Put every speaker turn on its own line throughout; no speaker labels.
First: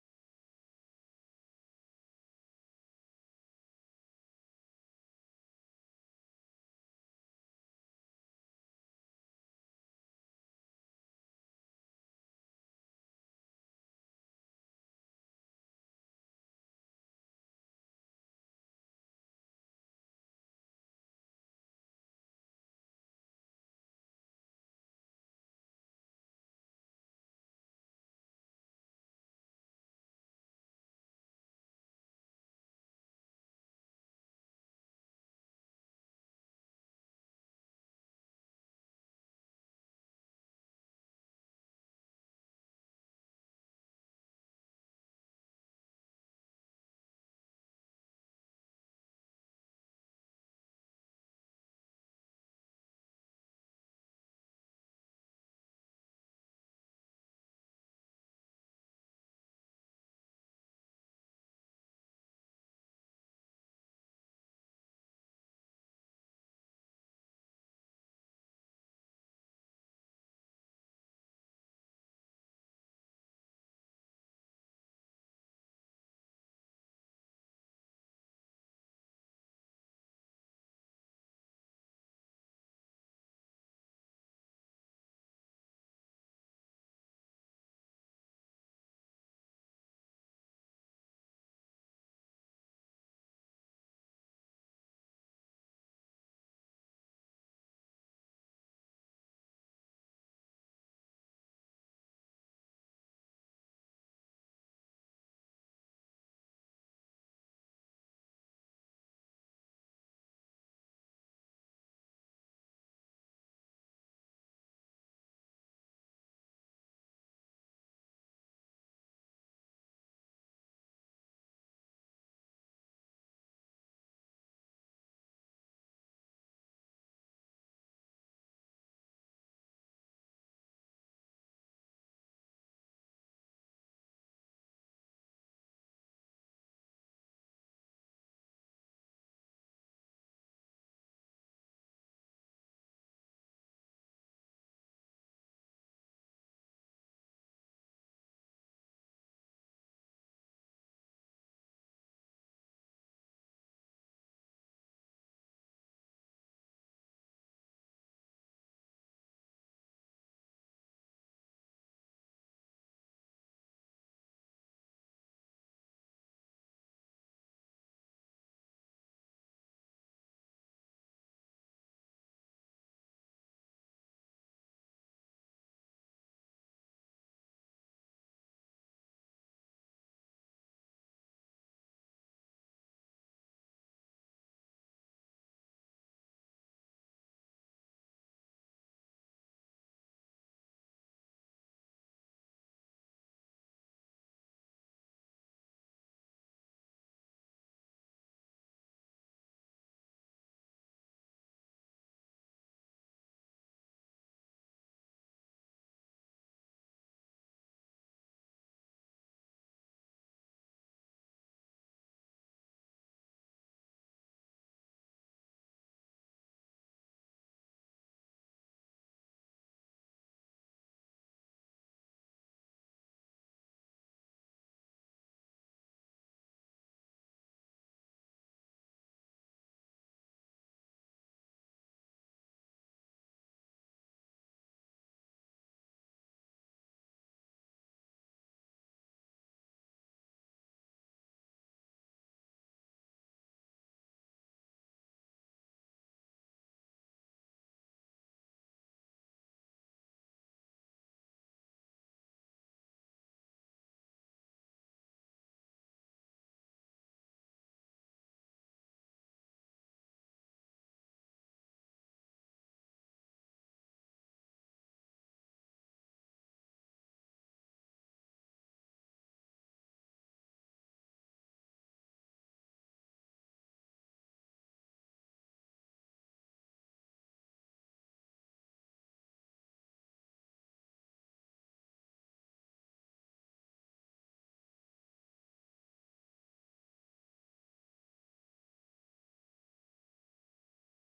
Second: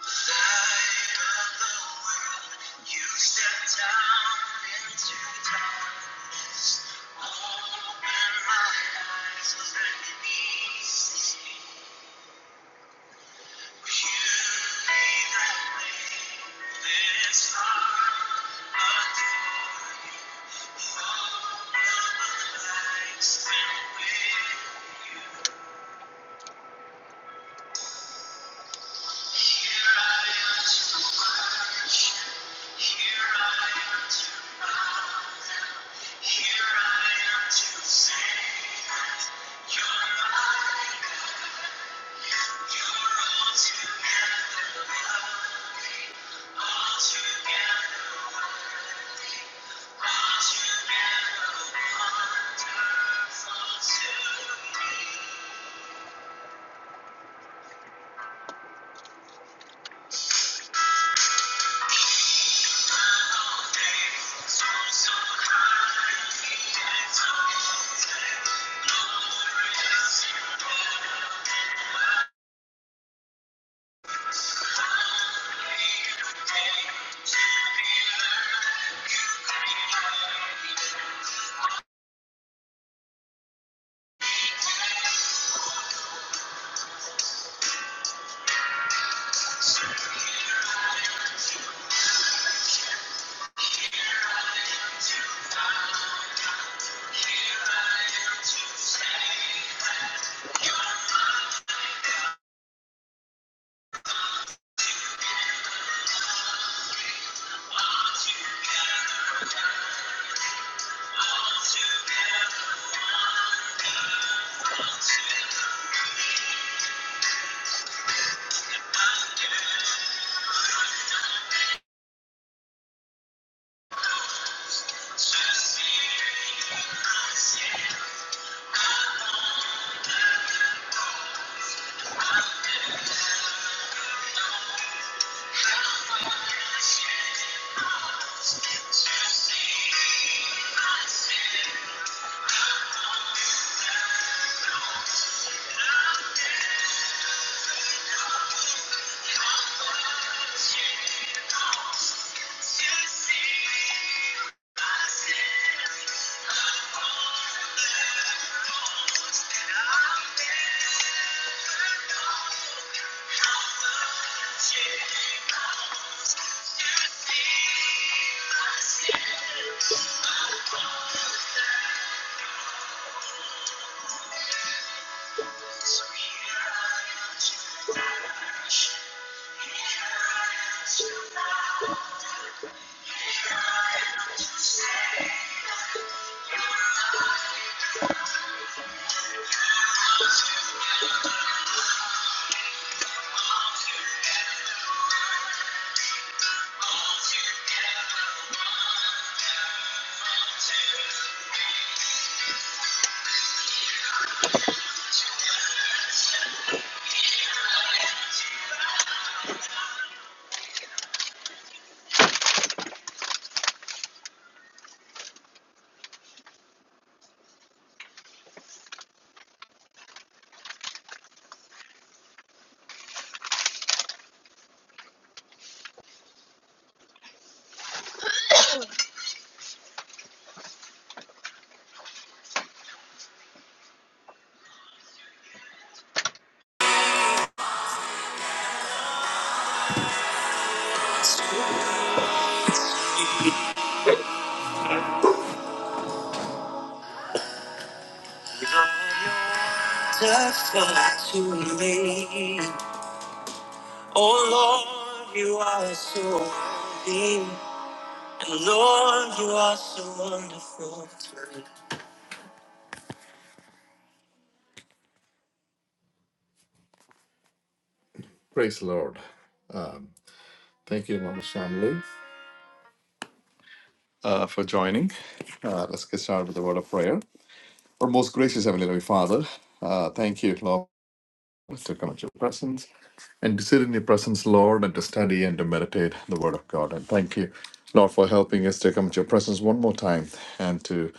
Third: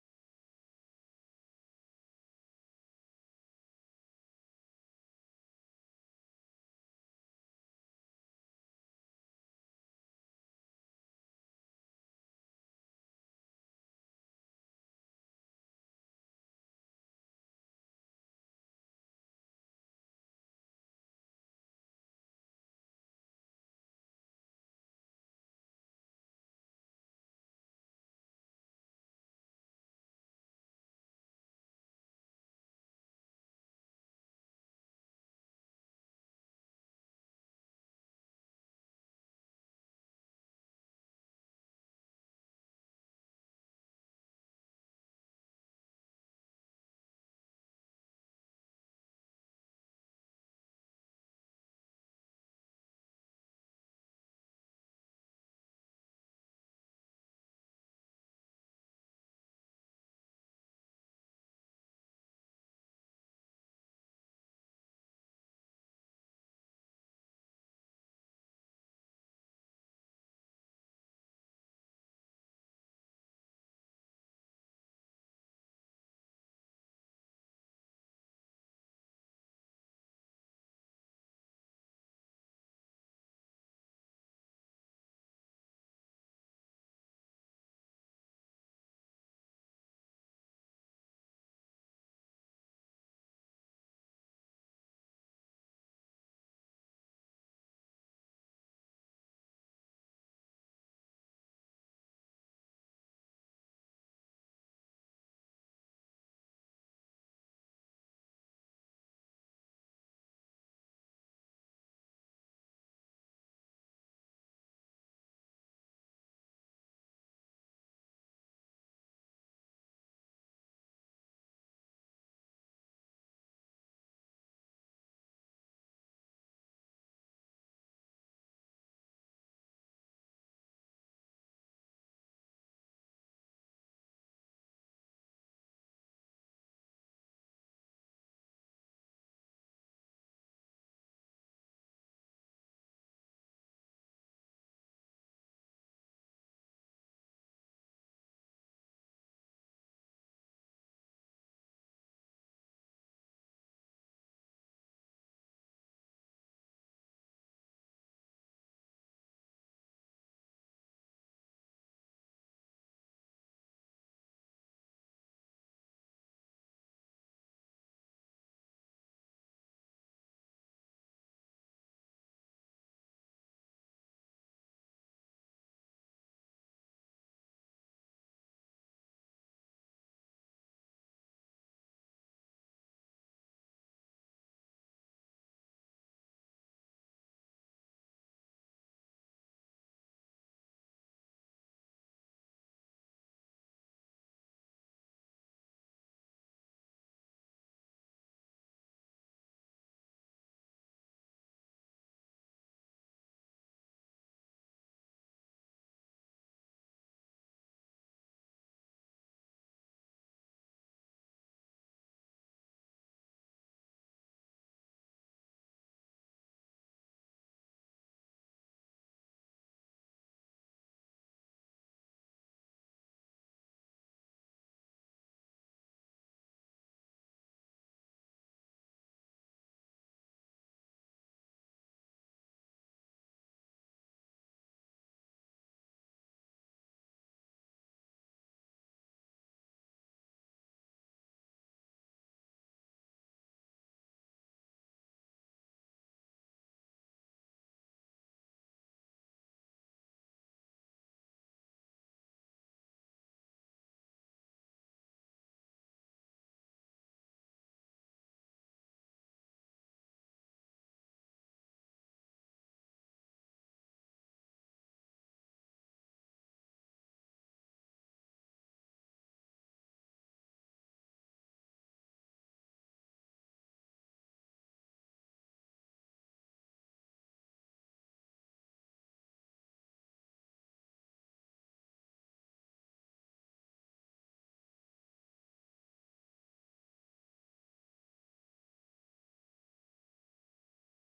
Light of the world, you step down into darkness. Open my eyes, let me see. Beauty that made this heart adore. Love lights and with you. Here I am to worship. Here I am to bow. Here I am to say that you're my God. You're altogether lovely, altogether worthy, altogether wonderful to me. Just see, I see. Yeah. Thank you. So here I am to touch. Here I am to love. Here I am to say that you are my light. All together, all together, all together, wonder. All together, together, together, together. Death to me. Oh Lord, you are so worthy. And Lord, you are so wonderful to me. Praise the Lord. Um, thank you, Mama Shamli, uh, for joining. Uh, let's get started with the word of prayer. Our most gracious Heavenly Father, uh, thank you, Lord. Let's to come at your presence and to sit in your presence, Lord, and to study and to meditate the Word of God. And thank you, Lord, for helping us to come at your presence one more time and to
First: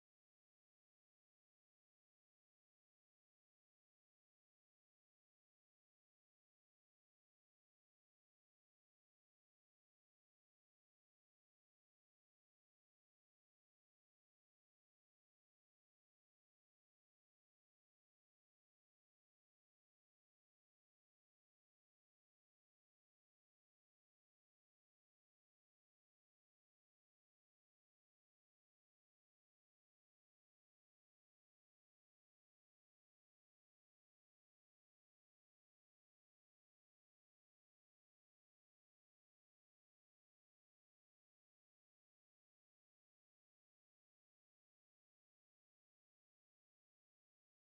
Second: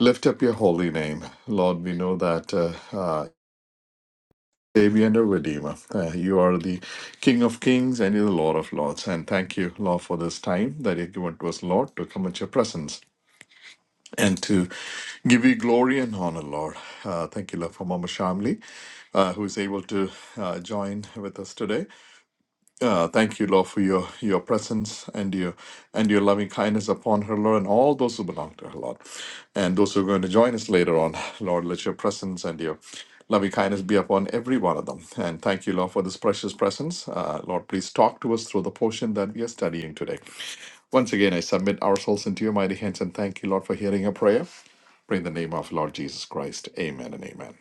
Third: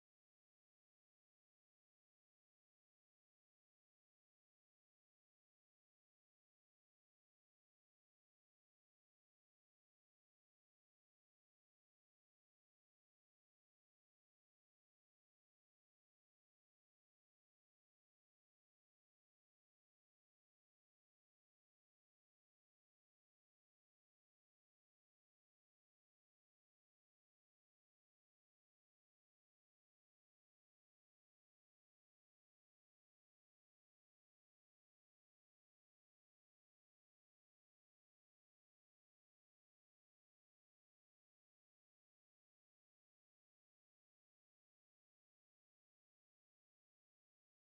lift up your holy name. Lord, we know that uh, uh, Savior and a Redeemer, uh, you are the King of Kings and you're the Lord of Lords. And thank you, Lord, for this time that you given to us, Lord, to come at your presence and to give you glory and honor, Lord. Uh, thank you, Lord, for Mama Shamli, uh, who is able to uh, join with us today. Uh, thank you, Lord, for your, your presence and your and your loving kindness upon her, Lord, and all those who belong to her, Lord. And those who are going to join us later on, Lord, let your presence and your loving kindness be upon every one of them. And thank you, Lord, for this precious presence. Uh, Lord, please talk to us through the portion that we are studying today. Once again, I submit ourselves into your mighty hands and thank you, Lord, for hearing our prayer. Pray in the name of Lord Jesus Christ. Amen and amen.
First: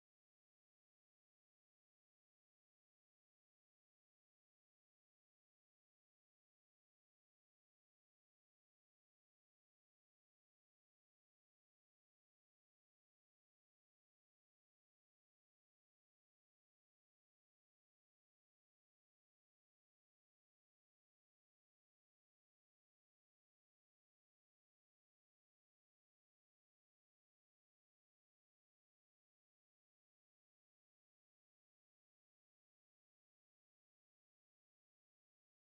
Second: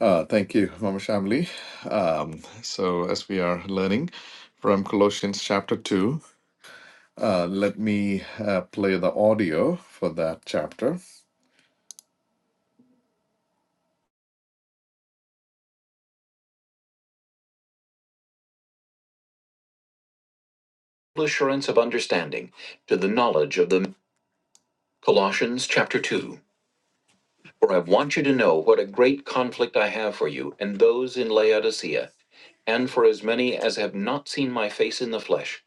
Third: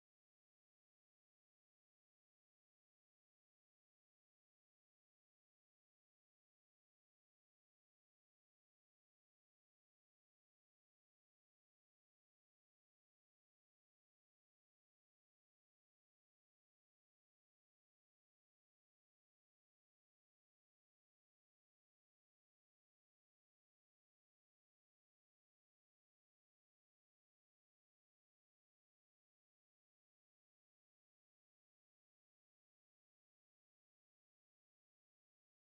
Uh, thank you, Mama Shamli. Um, so, as we are learning from Colossians chapter 2, uh, let me uh, play the audio for that chapter. Assurance of understanding to the knowledge of the Colossians chapter 2. For I want you to know what a great conflict I have for you and those in Laodicea and for as many as have not seen my face in the flesh,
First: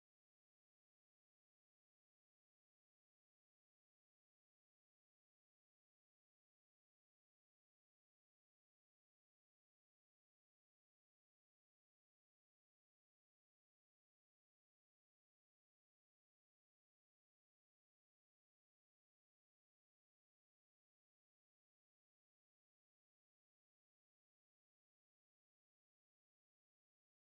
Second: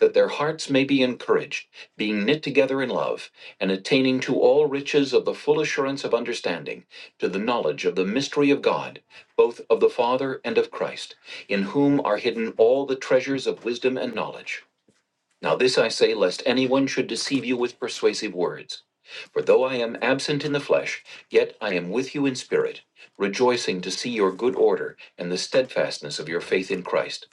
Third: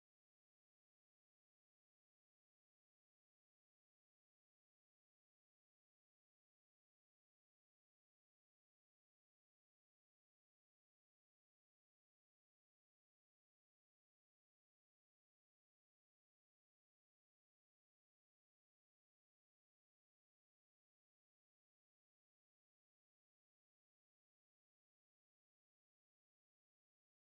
that their hearts may be encouraged, being knit together in love, and attaining to all riches of the full assurance of understanding, to the knowledge of the mystery of God, both of the Father and of Christ, in whom are hidden all the treasures of wisdom and knowledge. Now this I say, lest anyone should deceive you with persuasive words. For though I am absent in the flesh, yet I am with you in spirit, rejoicing to see your good order and the steadfastness of your faith in Christ.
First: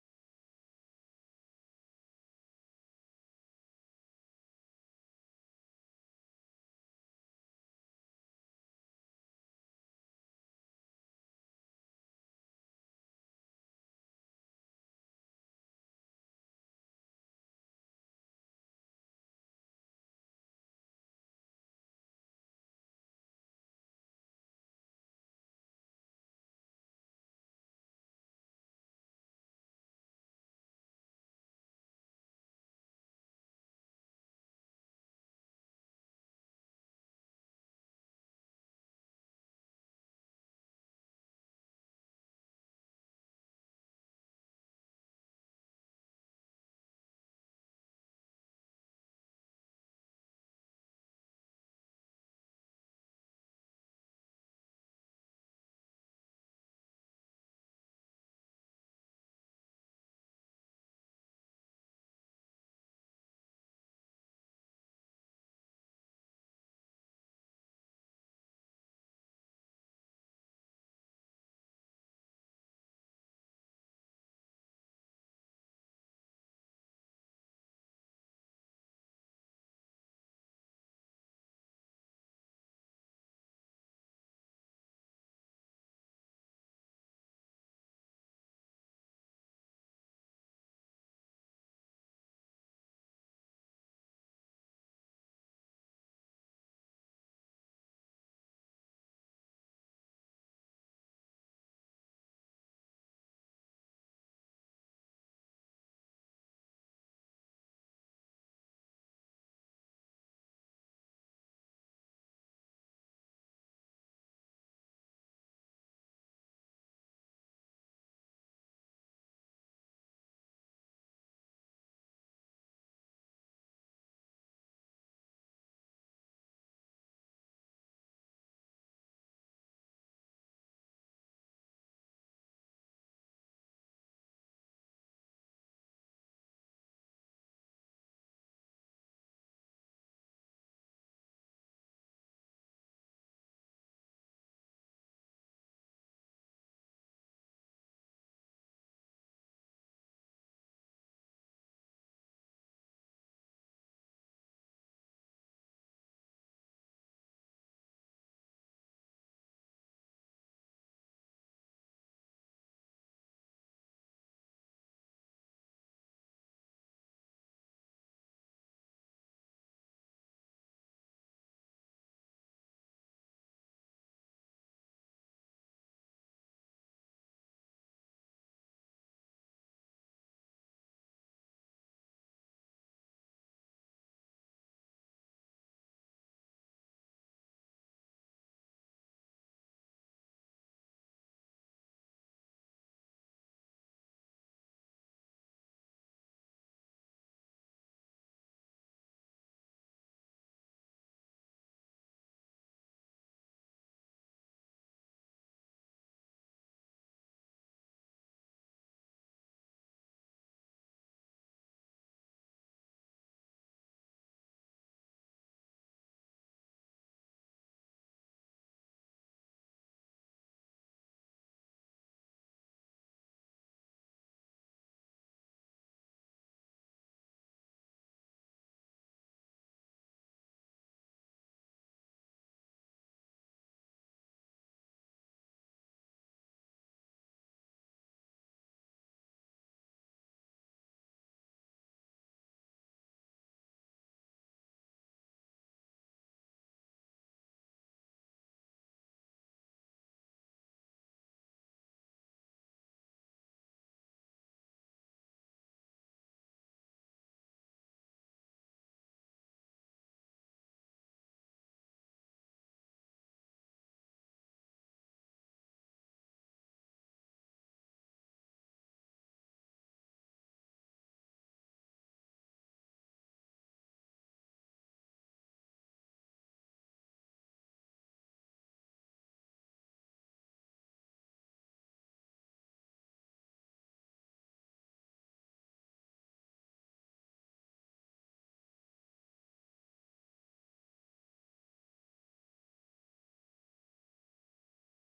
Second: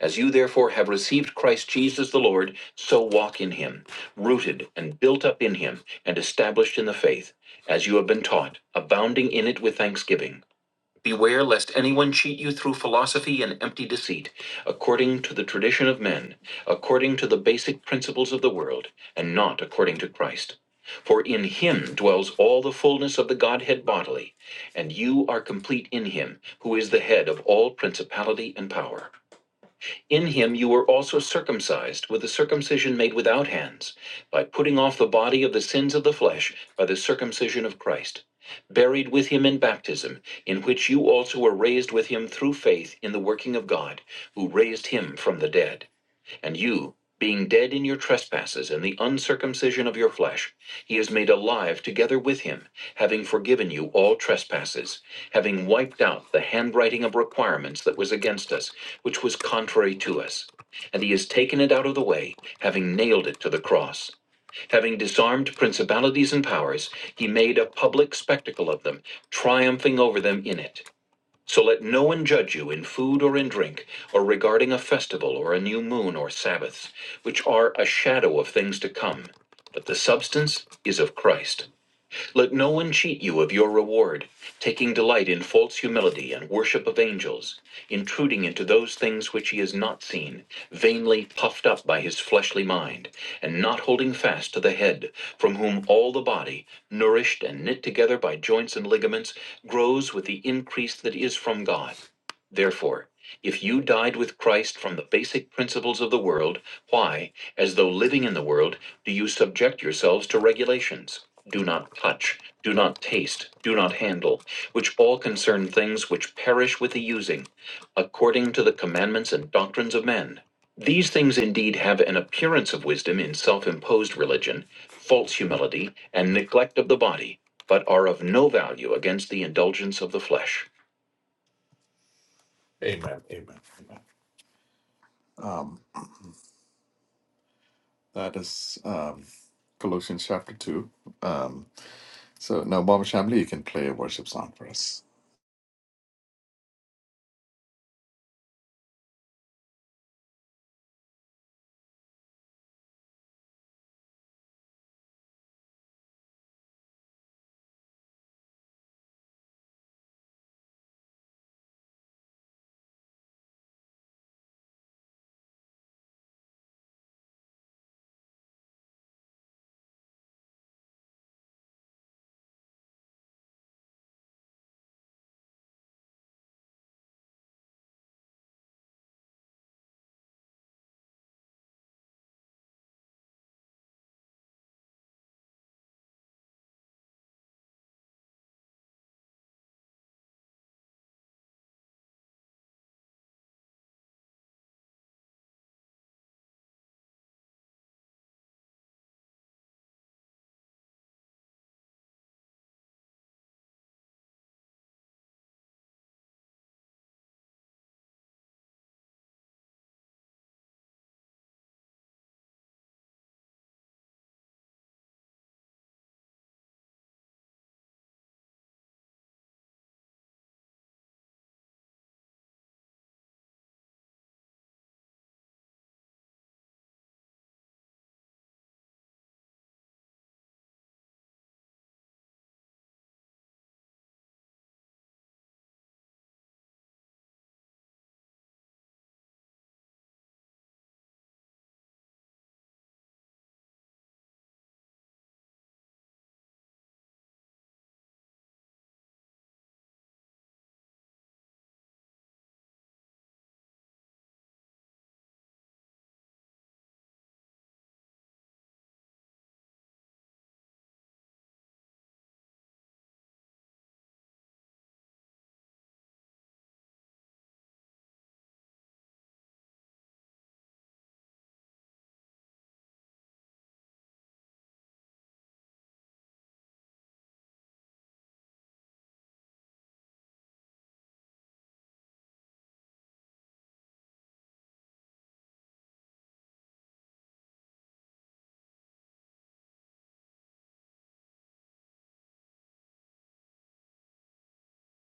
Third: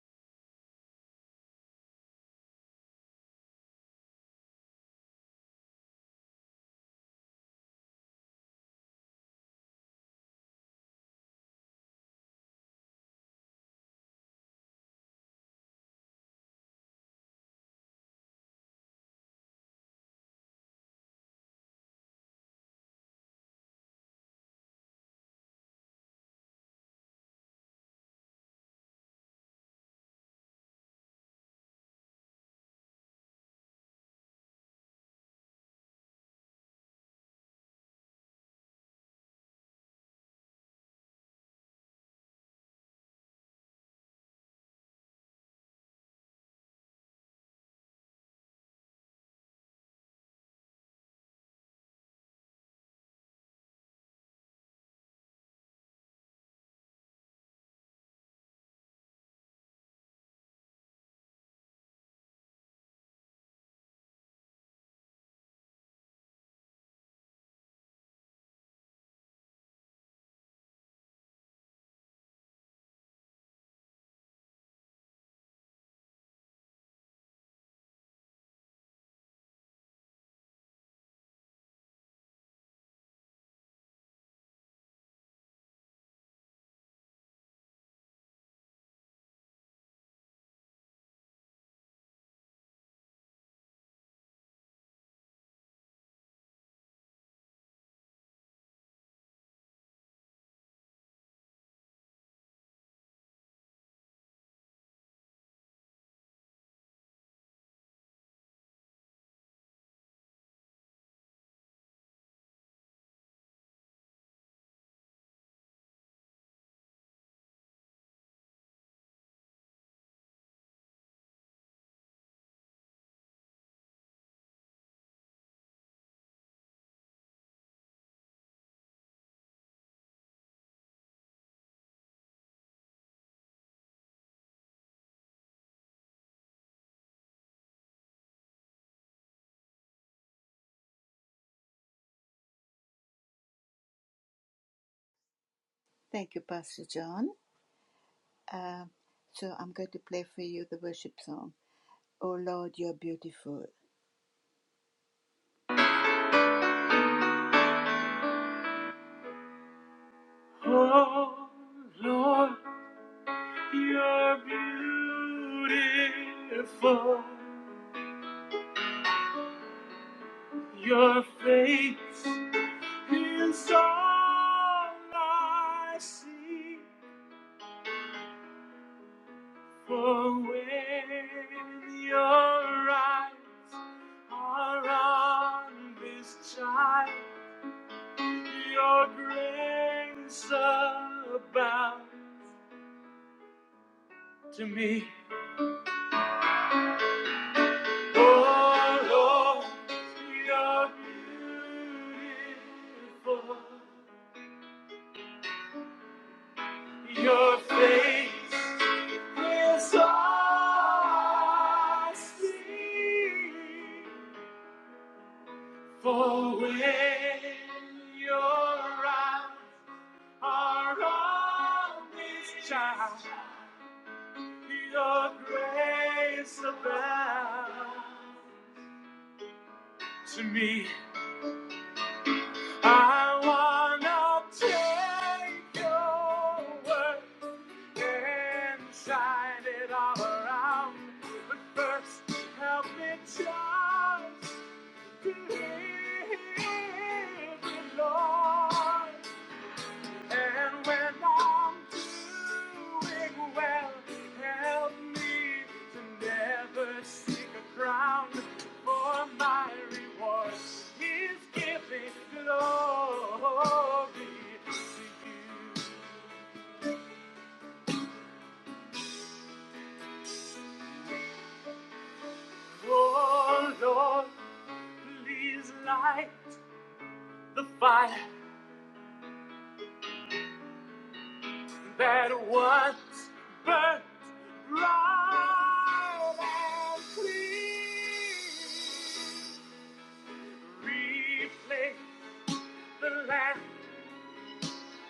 As you therefore have received Christ Jesus the Lord, so walk in him, rooted and built up in him, and established in the faith, as you have been taught, abounding in it with thanksgiving. Beware lest anyone cheat you through philosophy and empty deceit, according to the tradition of men, according to the basic principles of the world, and not according to Christ. For in him dwells all the fullness of the Godhead bodily, and you are complete in him, who is the head of all principality and power. In him you were also circumcised with a circumcision made without hands, by putting off the body of the sins of the flesh by the circumcision of Christ, buried with him in baptism, in which you also were raised with him through faith in the working of God, who raised him from the dead. And you, being dead in your trespasses and the uncircumcision of your flesh, he is made alive together with him, having forgiven you all trespasses, having wiped out the handwriting of requirements that was against us, which was contrary to us. And he has taken it out of the way, having nailed it to the cross. Having disarmed principalities and powers, he made a public spectacle of them, triumphing over them in it. So let no one judge you in food or in drink, or regarding a festival or a new moon or Sabbaths, which are a shadow of things to come, but the substance is of Christ. Let no one cheat you of your reward, taking delight in false humility and worship of angels, intruding into those things which he has not seen, vainly puffed up by his fleshly mind, and not holding fast to the head, from whom all the body, nourished and knit together by joints and ligaments, grows with the increase that is from God. Therefore, if you died with Christ from the basic principles of the world, why, as though living in the world, do you subject yourselves to regulations? Do not touch, do not taste, do not handle, which all concern things which perish with the using, according to the commandments and doctrines of men. These things indeed have an appearance of wisdom in self imposed religion, false humility, and neglect of the body, but are of no value against the indulgence of the flesh. Amen. Amen. Amen. Um, That is um, Colossians chapter 2. Um, so now, Baba Shamli, you can play a worship song for us.
Thank you, Pastor John. Uh, so I'm going to play for you the worship song. Oh Lord, you're beautiful. Oh Lord, you're beautiful. Your face is all I see. For when your eyes are on this child. Your grace abound to me. Oh Lord, you're beautiful. Your face is all I see. For when your eyes are on this child. Your grace abound to me. I wanna take your word and shine it all around. But first, help me just believe, it, Lord. And when I'm doing well, help me to never seek a crown, for my reward is giving glory to you. Oh Lord, please light the fire that once burnt bright and clean. replay the last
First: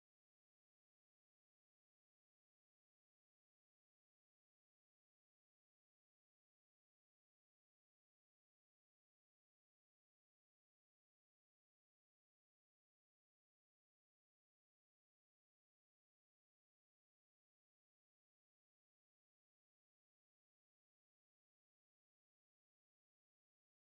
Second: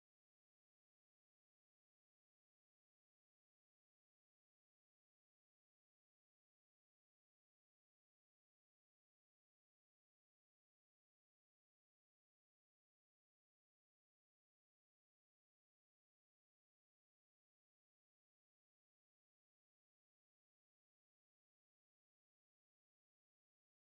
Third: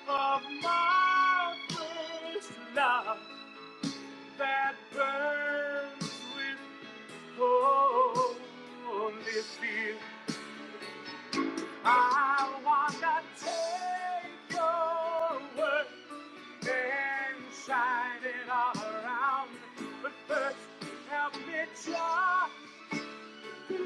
of my first love that burns with holy fear. I wanna take your word and shine it all around, but first help me just Lord,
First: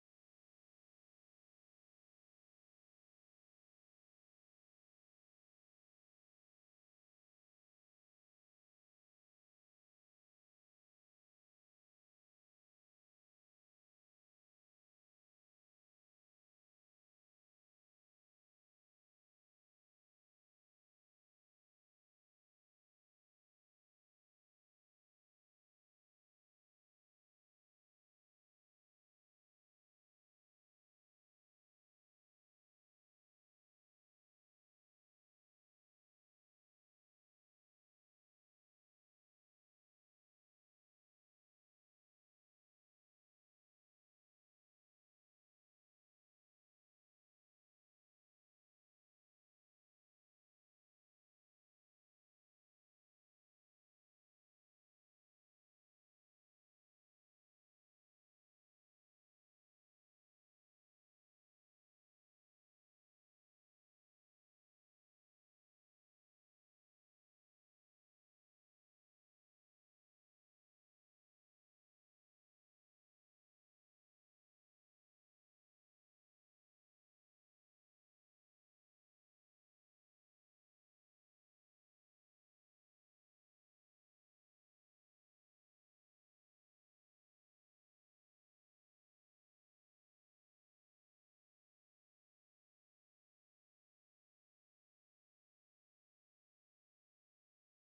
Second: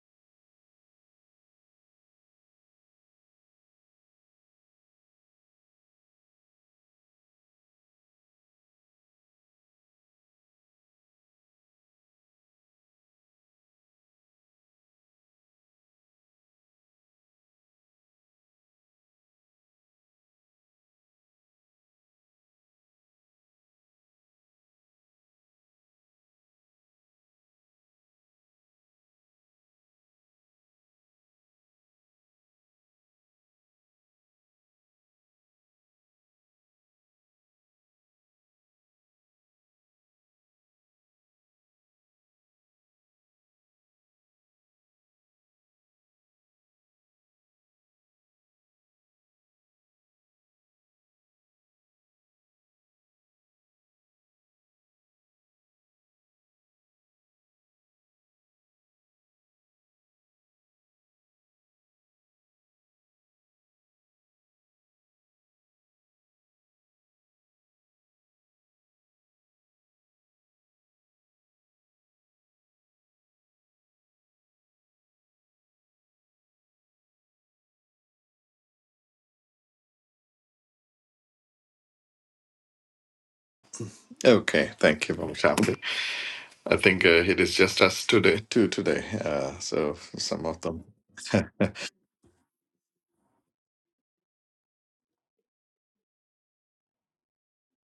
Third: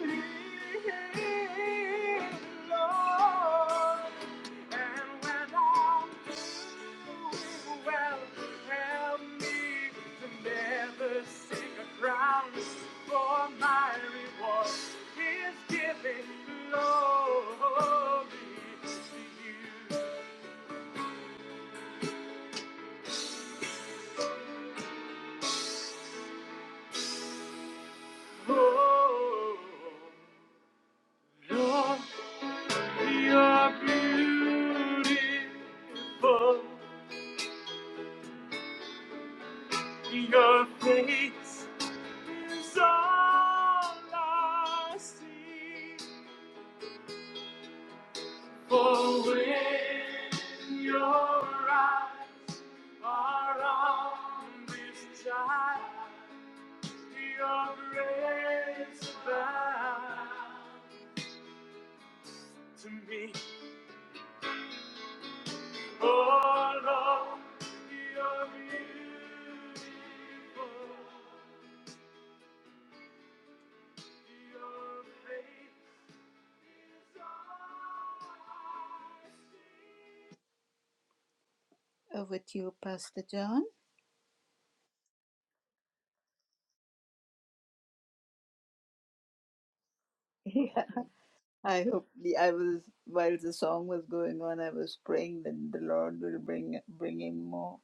you're beautiful. Your face is all I see. For when your eyes are on this child, your grace abounds to me. Oh Lord, you're beautiful. Your face is all I see. Over to you, Pastor John.
Okay, thank you, Baba Shamli. I think uh, it is just us today, two today. Uh, so some of
Yeah,
them.
I hope the, I was while the song was going on, I was praying that the Lord will bring bring him more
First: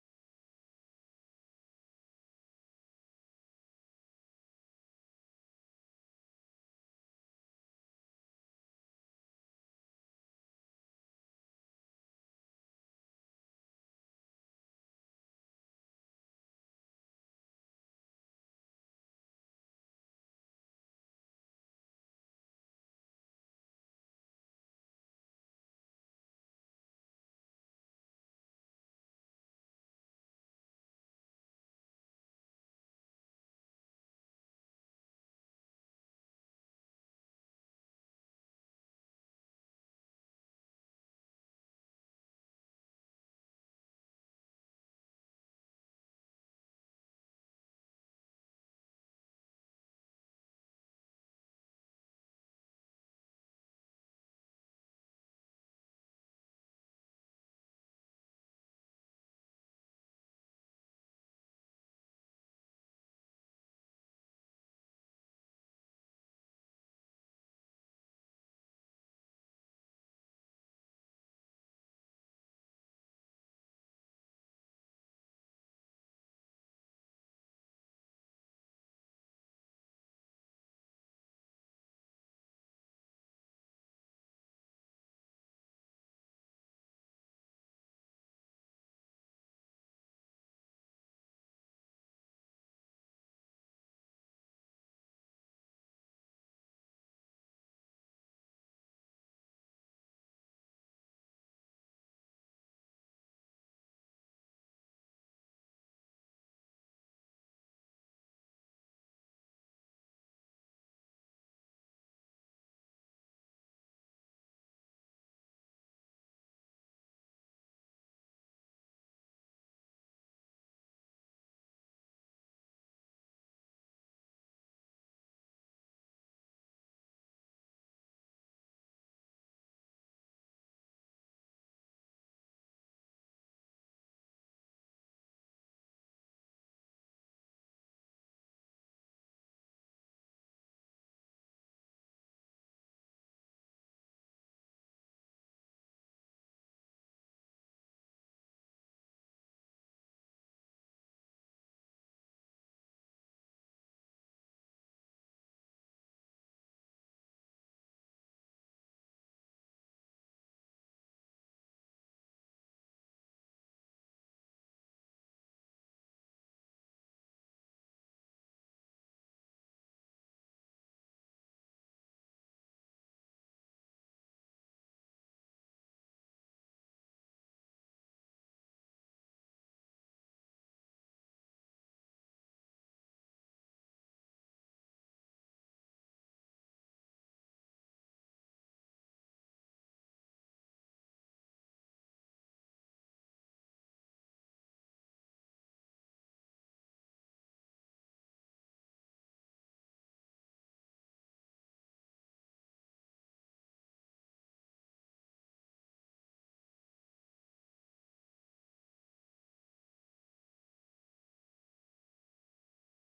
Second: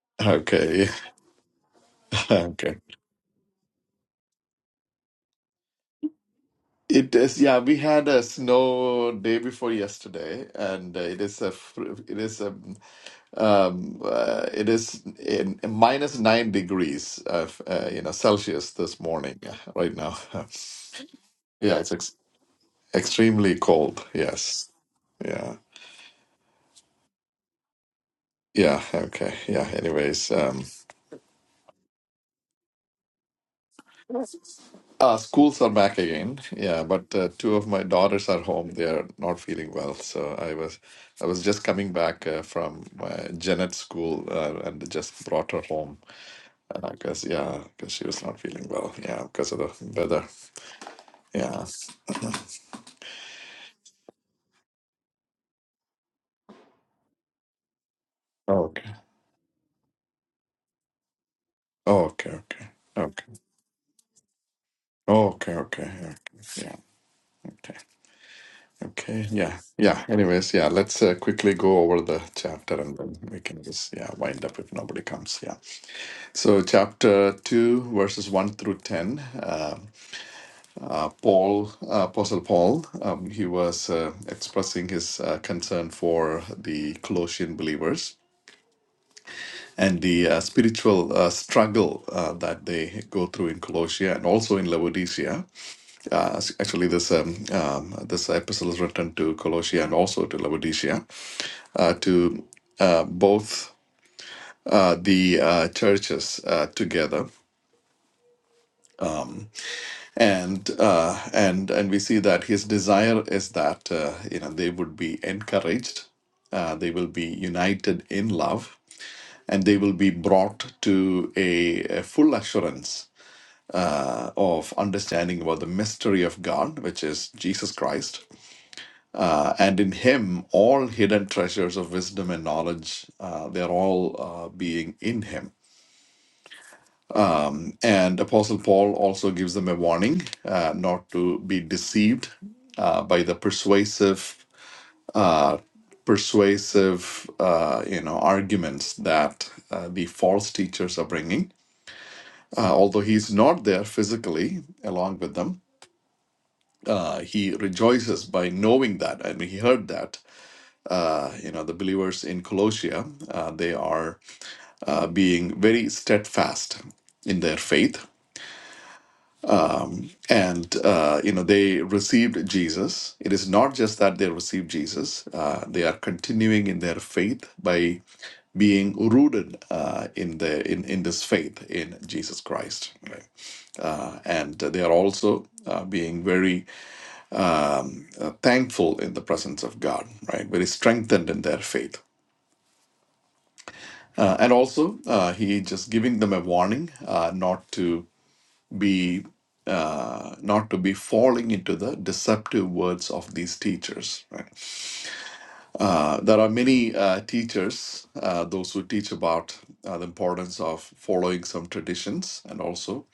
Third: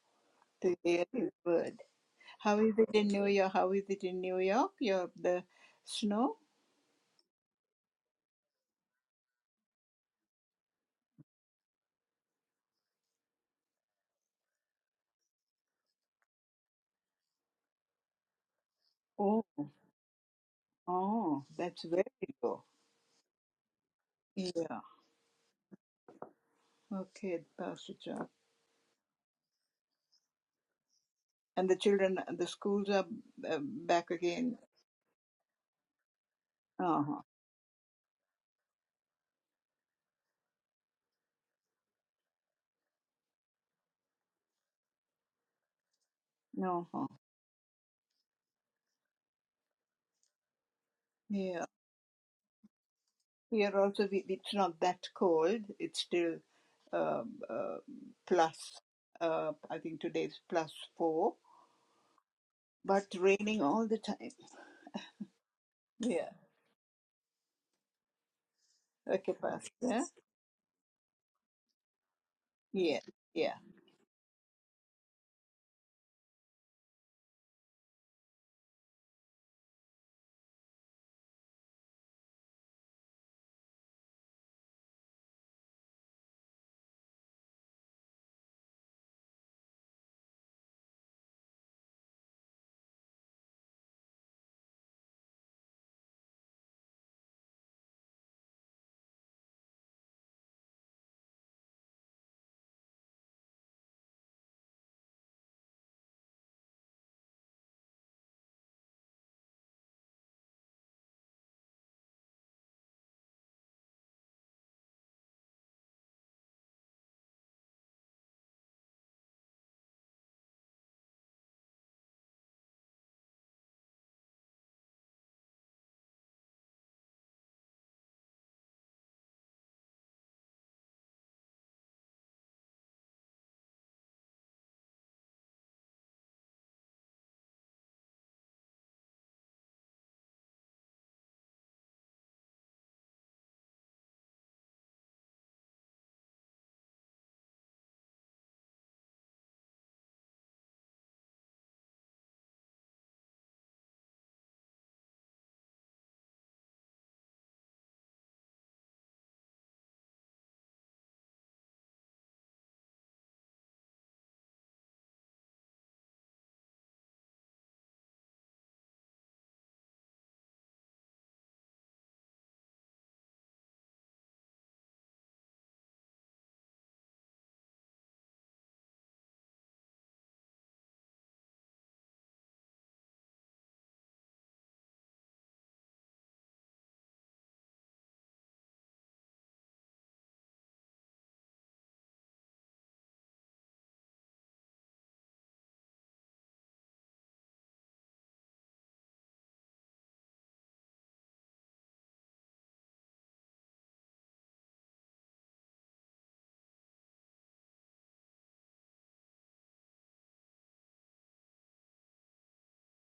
to
Okay,
hear His word. How is
okay.
it in New York? How is it in New York? Your the snow?
It is, yeah, we had a snow day before yesterday, and uh, it is a, fr- it is a, um, uh, it is in, minus nine degrees of, uh, you know, Celsius this morning,
Oh,
uh, right now.
oh,
Yeah,
that's
it's ex-
very low.
Extremely cold, yes.
Yeah.
Yeah.
Okay, Pastor John.
Yeah, okay. Yeah, anyways, um
And the children, the schools are uh, back again.
uh schools are back again. Yeah,
Uh
but
huh.
uh, two of my daughters are home. They are not feeling well. So I was I was just coming back uh, from uh, Janet school uh, and just brought her home
No. Uh-huh.
because yeah, because she was not feeling well. Yeah, because of the weather.
Yeah.
Yeah.
Here also, we, it's not that cold. It's still um, uh, plus,
Okay.
uh, I think today is plus four,
Oh, okay, okay.
but
Okay.
raining all the time.
Okay, okay. Okay.
Yeah.
Yeah. Okay. Okay,
Okay,
yeah,
Pastor.
yeah. Anyways, yeah, let's uh, quickly go over the chapter and
Yeah.
then we
Yeah.
can just, yeah, wind up if nobody comes. Yeah. So, chapter 2, verses 1 through 10, uh, uh, Paul, uh, Apostle Paul, um, he was uh, expressing his uh, concern for the Colossian believers and the uh, spiritual uh, struggle uh, that they go through in Colossia and also in Laodicea. Uh, s- actually, this um, um, this epistle is written to Colossia and also to Laodicea. uh, to uh, both uh, the uh, churches uh, together. And uh, and and we see that his desire is that uh, you know they would be encouraged, uh, they will be united in love, and they will be brought to a, a full assurance uh, of understanding about the mystery of God, which is Jesus Christ. Uh, and in Him, all hidden treasures of wisdom and knowledge, uh, they're all uh, being in Him. And Apostle Paul also gives them a warning uh, not to be deceived uh, by the persuasive, uh, persuasive, uh, you know, arguments that uh, the false teachers are bringing. Uh, although he's not there physically along with them, uh, he rejoices by knowing that. I mean, he heard that, uh, you know, the believers in Colossia, uh, they are uh, being very steadfast in their faith and uh, you know they received jesus it is not just that they received jesus uh, they are continuing in their faith by being rooted uh, in the in, in this faith in jesus christ right? uh, and they are also uh, being very uh, thankful in the presence of god right very strengthened in their faith uh, and also, uh, he just giving them a warning uh, not to be uh, not to be falling into the deceptive words of these teachers. Right? Uh, there are many uh, teachers, uh, those who teach about uh, the importance of following some traditions and also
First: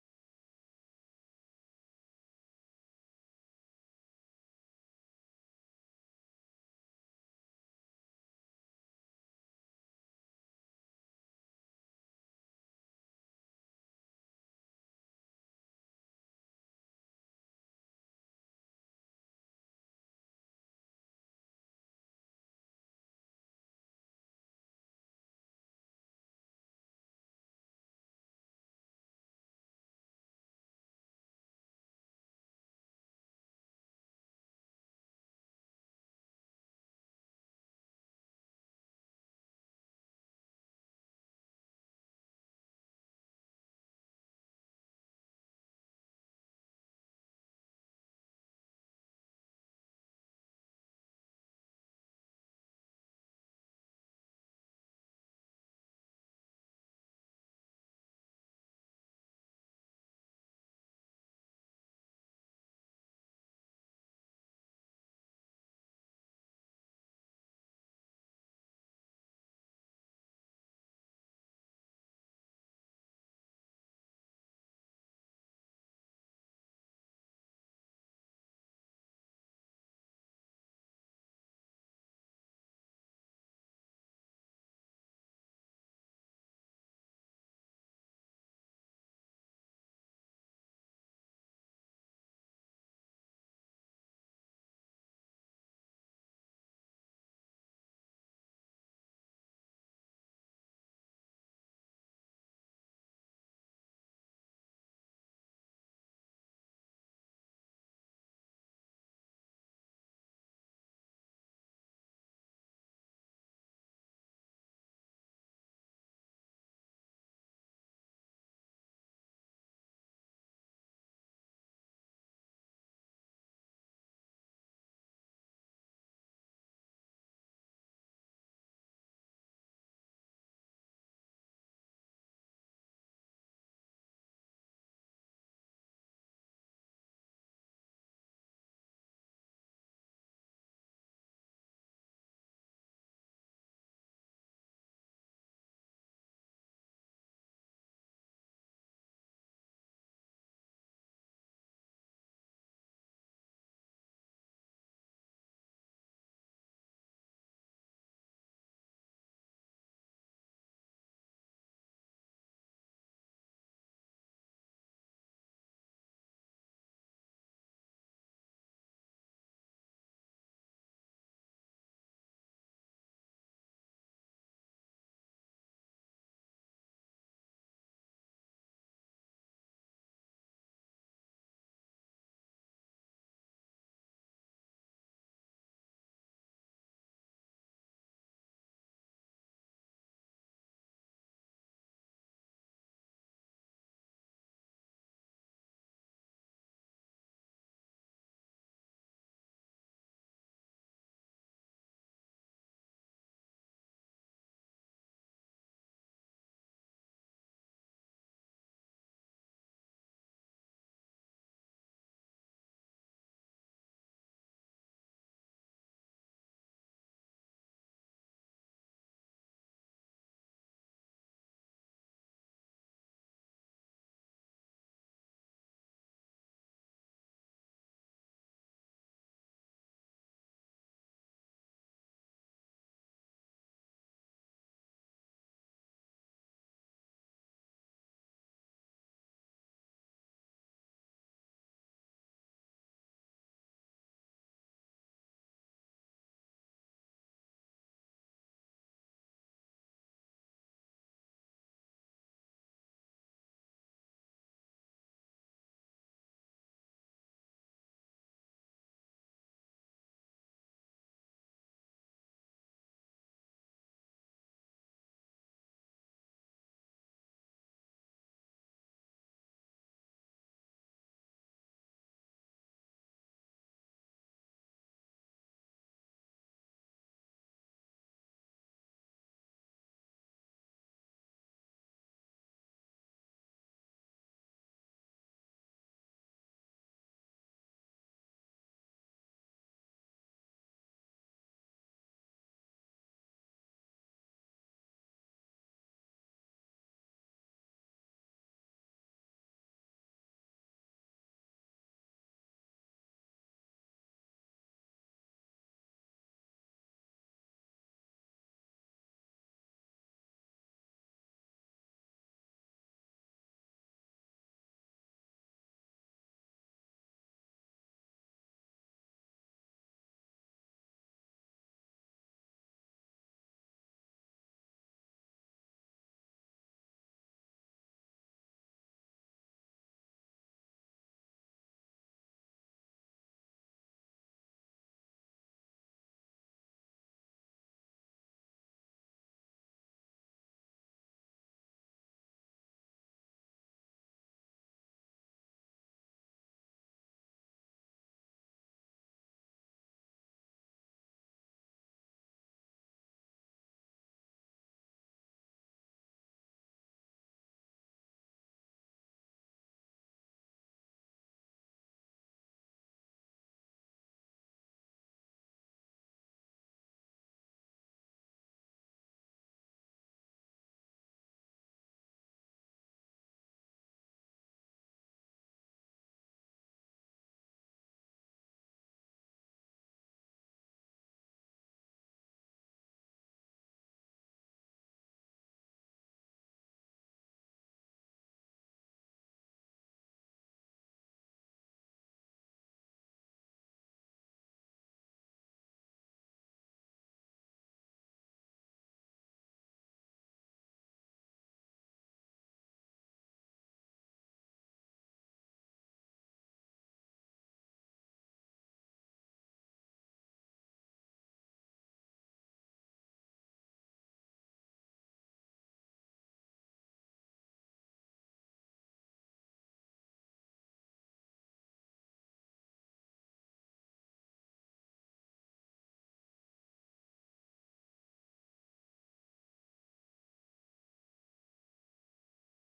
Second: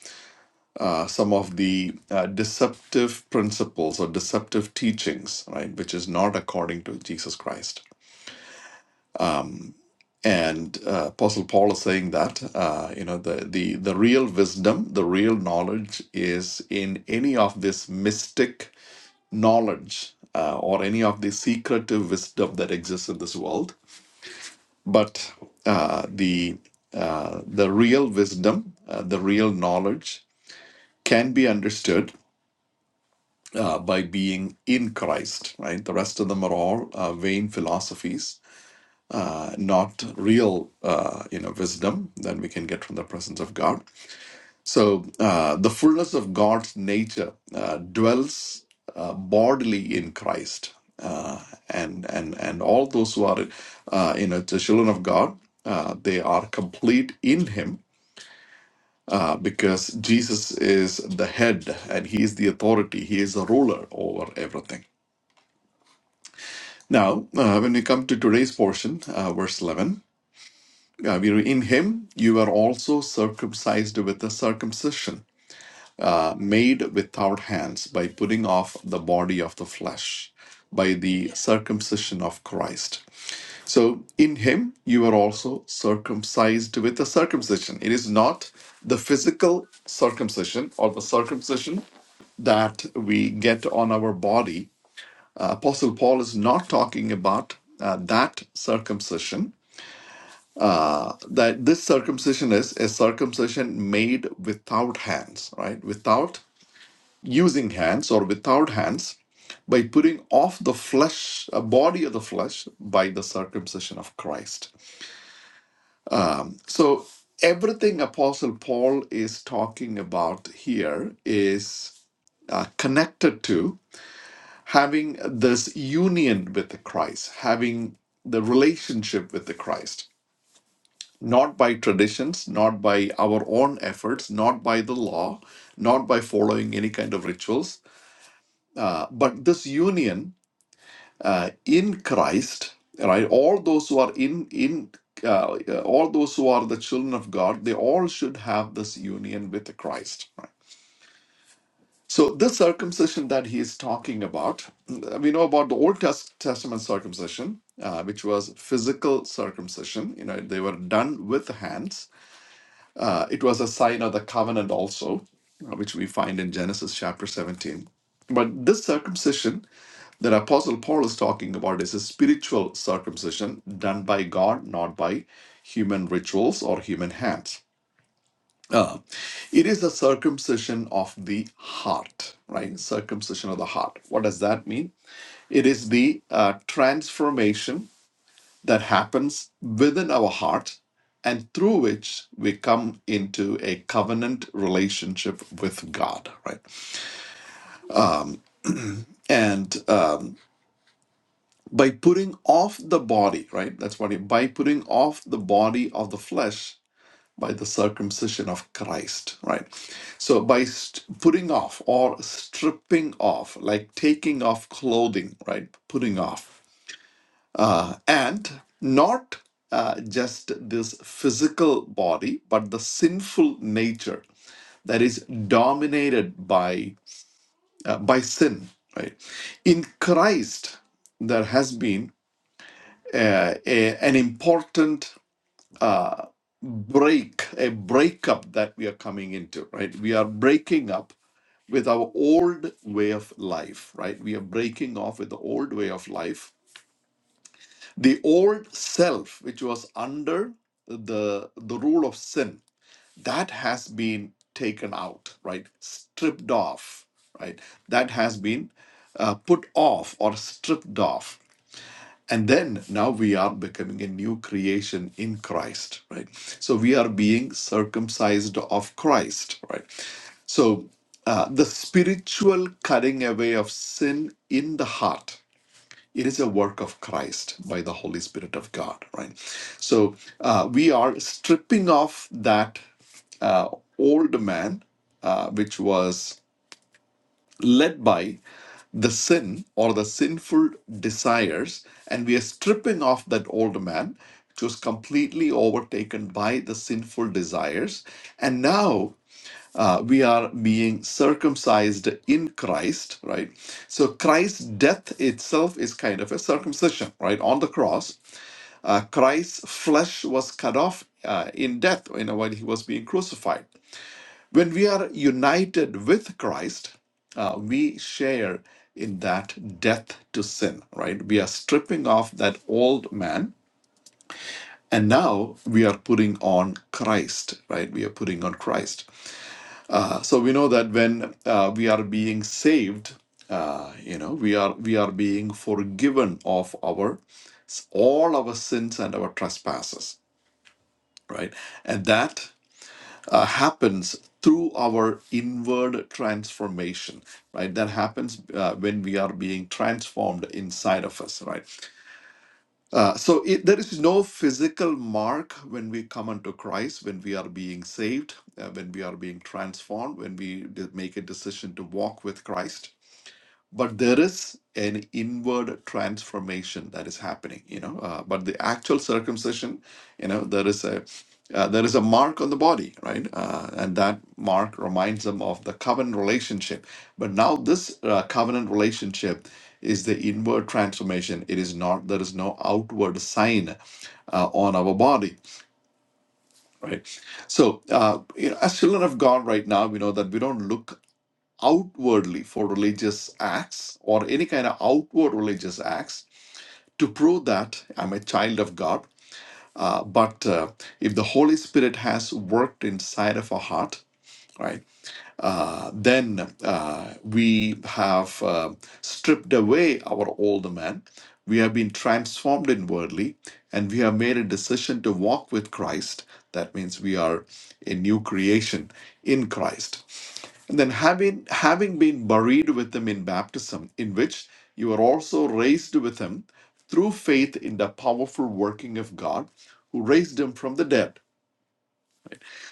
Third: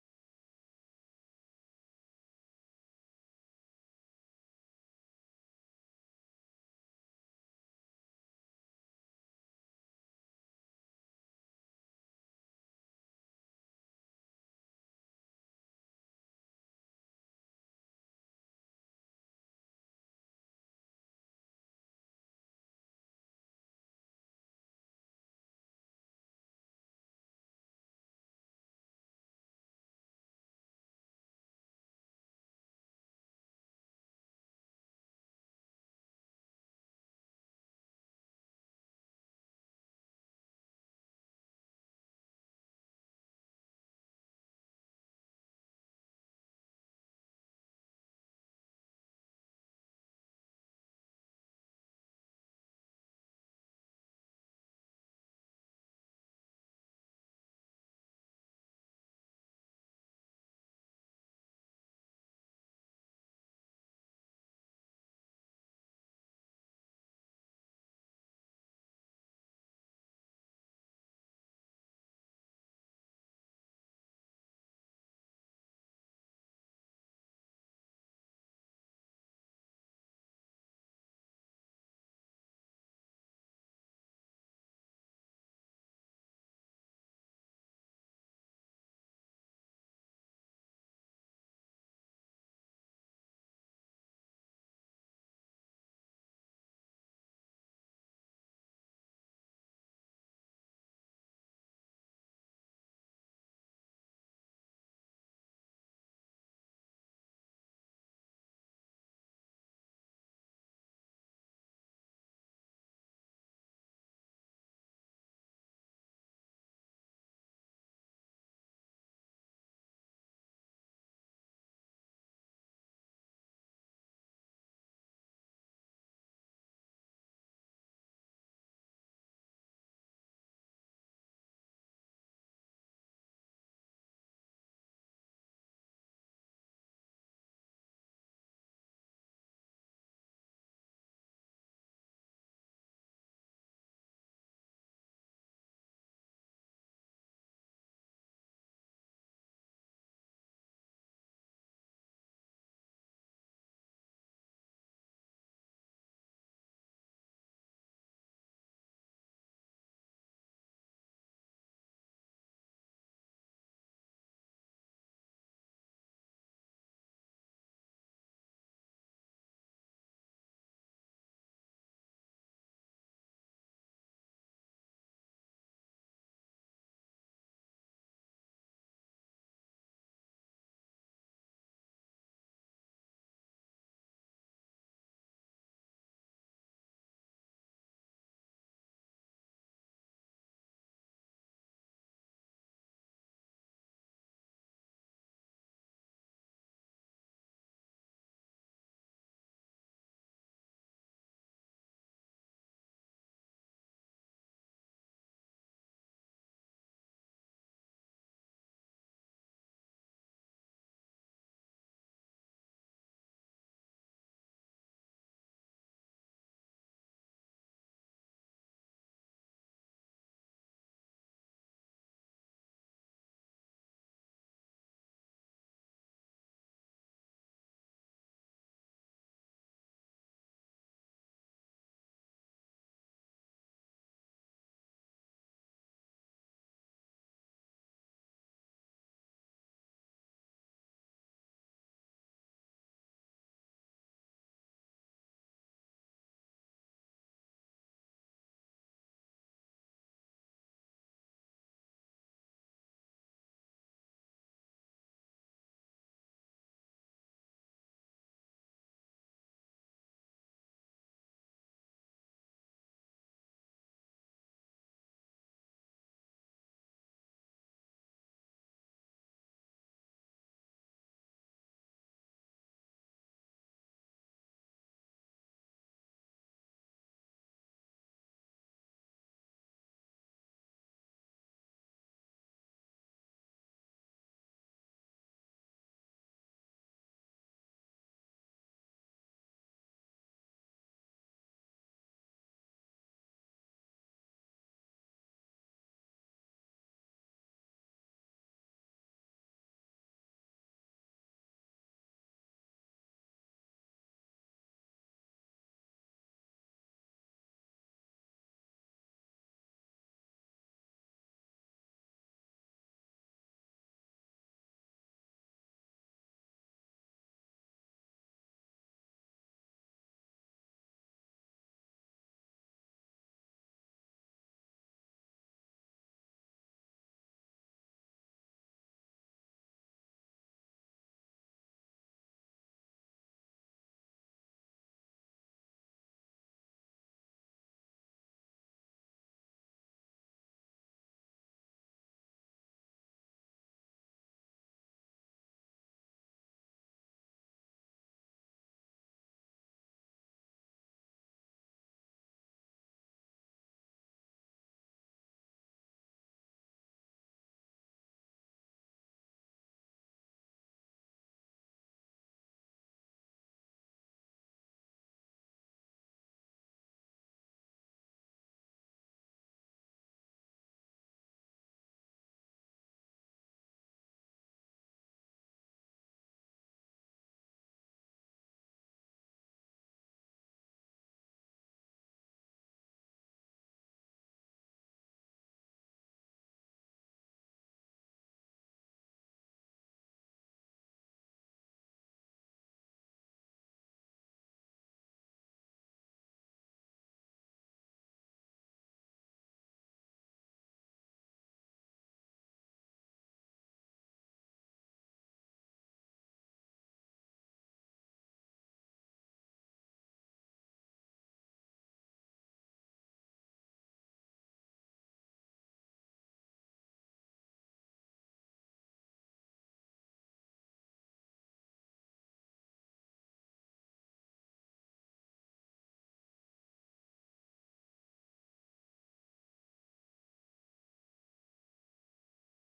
uh, some of the uh, deceptive principles or deceptive teachings, right, which is not according to Jesus Christ. Um, And uh, Apostle Paul is saying that uh, you know the the the real wisdom, the real knowledge is in any of this mystic knowledge uh, or any of the secretive wisdom that exists in this world. But uh, the uh, the real wisdom, uh, the real knowledge, can be understood uh, by being in Christ. Right. The rest of them are all uh, vain philosophies uh, not real uh, you know wisdom that we can get from the presence of god so uh, the fullness of god's nature uh, dwells uh, bodily in christ uh, and and and all those who are uh, you know the children of god uh, they are complete in him uh, because jesus is the head and he is the authority he is the ruler over everything now uh, when we come to today's portion uh, verse 11 Yeah, we read, in him you were also circumcised with a circumcision, uh, made without hands, by putting off the body of the flesh, by the circumcision of Christ. So in him you were also circumcised with a circumcision. It is not the physical circumcision or the circumcision that we get on our body. Uh, Apostle Paul is not talking about uh, that circumcision that this circumcision is a circumcision made without hands, right? Without using hands or without hands by putting off the flesh, a body of the flesh, by the circumcision of Christ. So everything Apostle Paul is talking about here is uh, connected to having this union with the Christ, having the relationship with the Christ not by traditions, not by our own efforts, not by the law, not by following any kind of rituals, uh, but this union uh, in Christ, right? All those who are in in uh, uh, all those who are the children of God, they all should have this union with Christ. Right? So this circumcision that he is talking about, uh, we know about the Old Test- Testament circumcision, uh, which was physical circumcision. You know, they were done with hands Uh, it was a sign of the covenant also, uh, which we find in Genesis chapter 17. But this circumcision that Apostle Paul is talking about is a spiritual circumcision done by God, not by human rituals or human hands. Uh, it is the circumcision of the heart, right? Circumcision of the heart. What does that mean? It is the uh, transformation that happens within our heart and through which we come into a covenant relationship with God, right? Um, and um, by putting off the body, right? That's what it, by putting off the body of the flesh by the circumcision of Christ, right? So by st- putting off or stripping off, like taking off clothing, right? Putting off. Uh, and not uh, just this physical body, but the sinful nature that is dominated by uh, by sin. Right? In Christ, there has been uh, a, an important uh, break, a breakup that we are coming into. Right? We are breaking up with our old way of life. Right? We are breaking off with the old way of life the old self which was under the the rule of sin that has been taken out right stripped off right that has been uh, put off or stripped off and then now we are becoming a new creation in christ right so we are being circumcised of christ right so uh, the spiritual cutting away of sin in the heart it is a work of Christ by the Holy Spirit of God, right? So uh, we are stripping off that uh, old man, uh, which was led by the sin or the sinful desires, and we are stripping off that old man, which was completely overtaken by the sinful desires. And now uh, we are being circumcised in Christ, right? So Christ's death itself is kind of a circumcision, right? On the cross, uh, Christ's flesh was cut off uh, in death, you know, while he was being crucified. When we are united with Christ, uh, we share in that death to sin, right? We are stripping off that old man, and now we are putting on Christ, right? We are putting on Christ. Uh, so we know that when uh, we are being saved, uh, you know, we are we are being forgiven of our all our sins and our trespasses, right? And that uh, happens through our inward transformation, right? That happens uh, when we are being transformed inside of us, right? Uh, so it, there is no physical mark when we come unto Christ, when we are being saved, uh, when we are being transformed, when we de- make a decision to walk with Christ but there is an inward transformation that is happening you know uh, but the actual circumcision you know there is a uh, there is a mark on the body right uh, and that mark reminds them of the covenant relationship but now this uh, covenant relationship is the inward transformation it is not there is no outward sign uh, on our body right so uh, you know, as children of god right now we know that we don't look outwardly for religious acts or any kind of outward religious acts to prove that I'm a child of God. Uh, but uh, if the Holy Spirit has worked inside of a heart, right? Uh, then uh, we have uh, stripped away our old man. We have been transformed inwardly, and we have made a decision to walk with Christ. That means we are a new creation in Christ. And then having having been buried with him in baptism, in which you are also raised with him through faith in the powerful working of God, who raised him from the dead.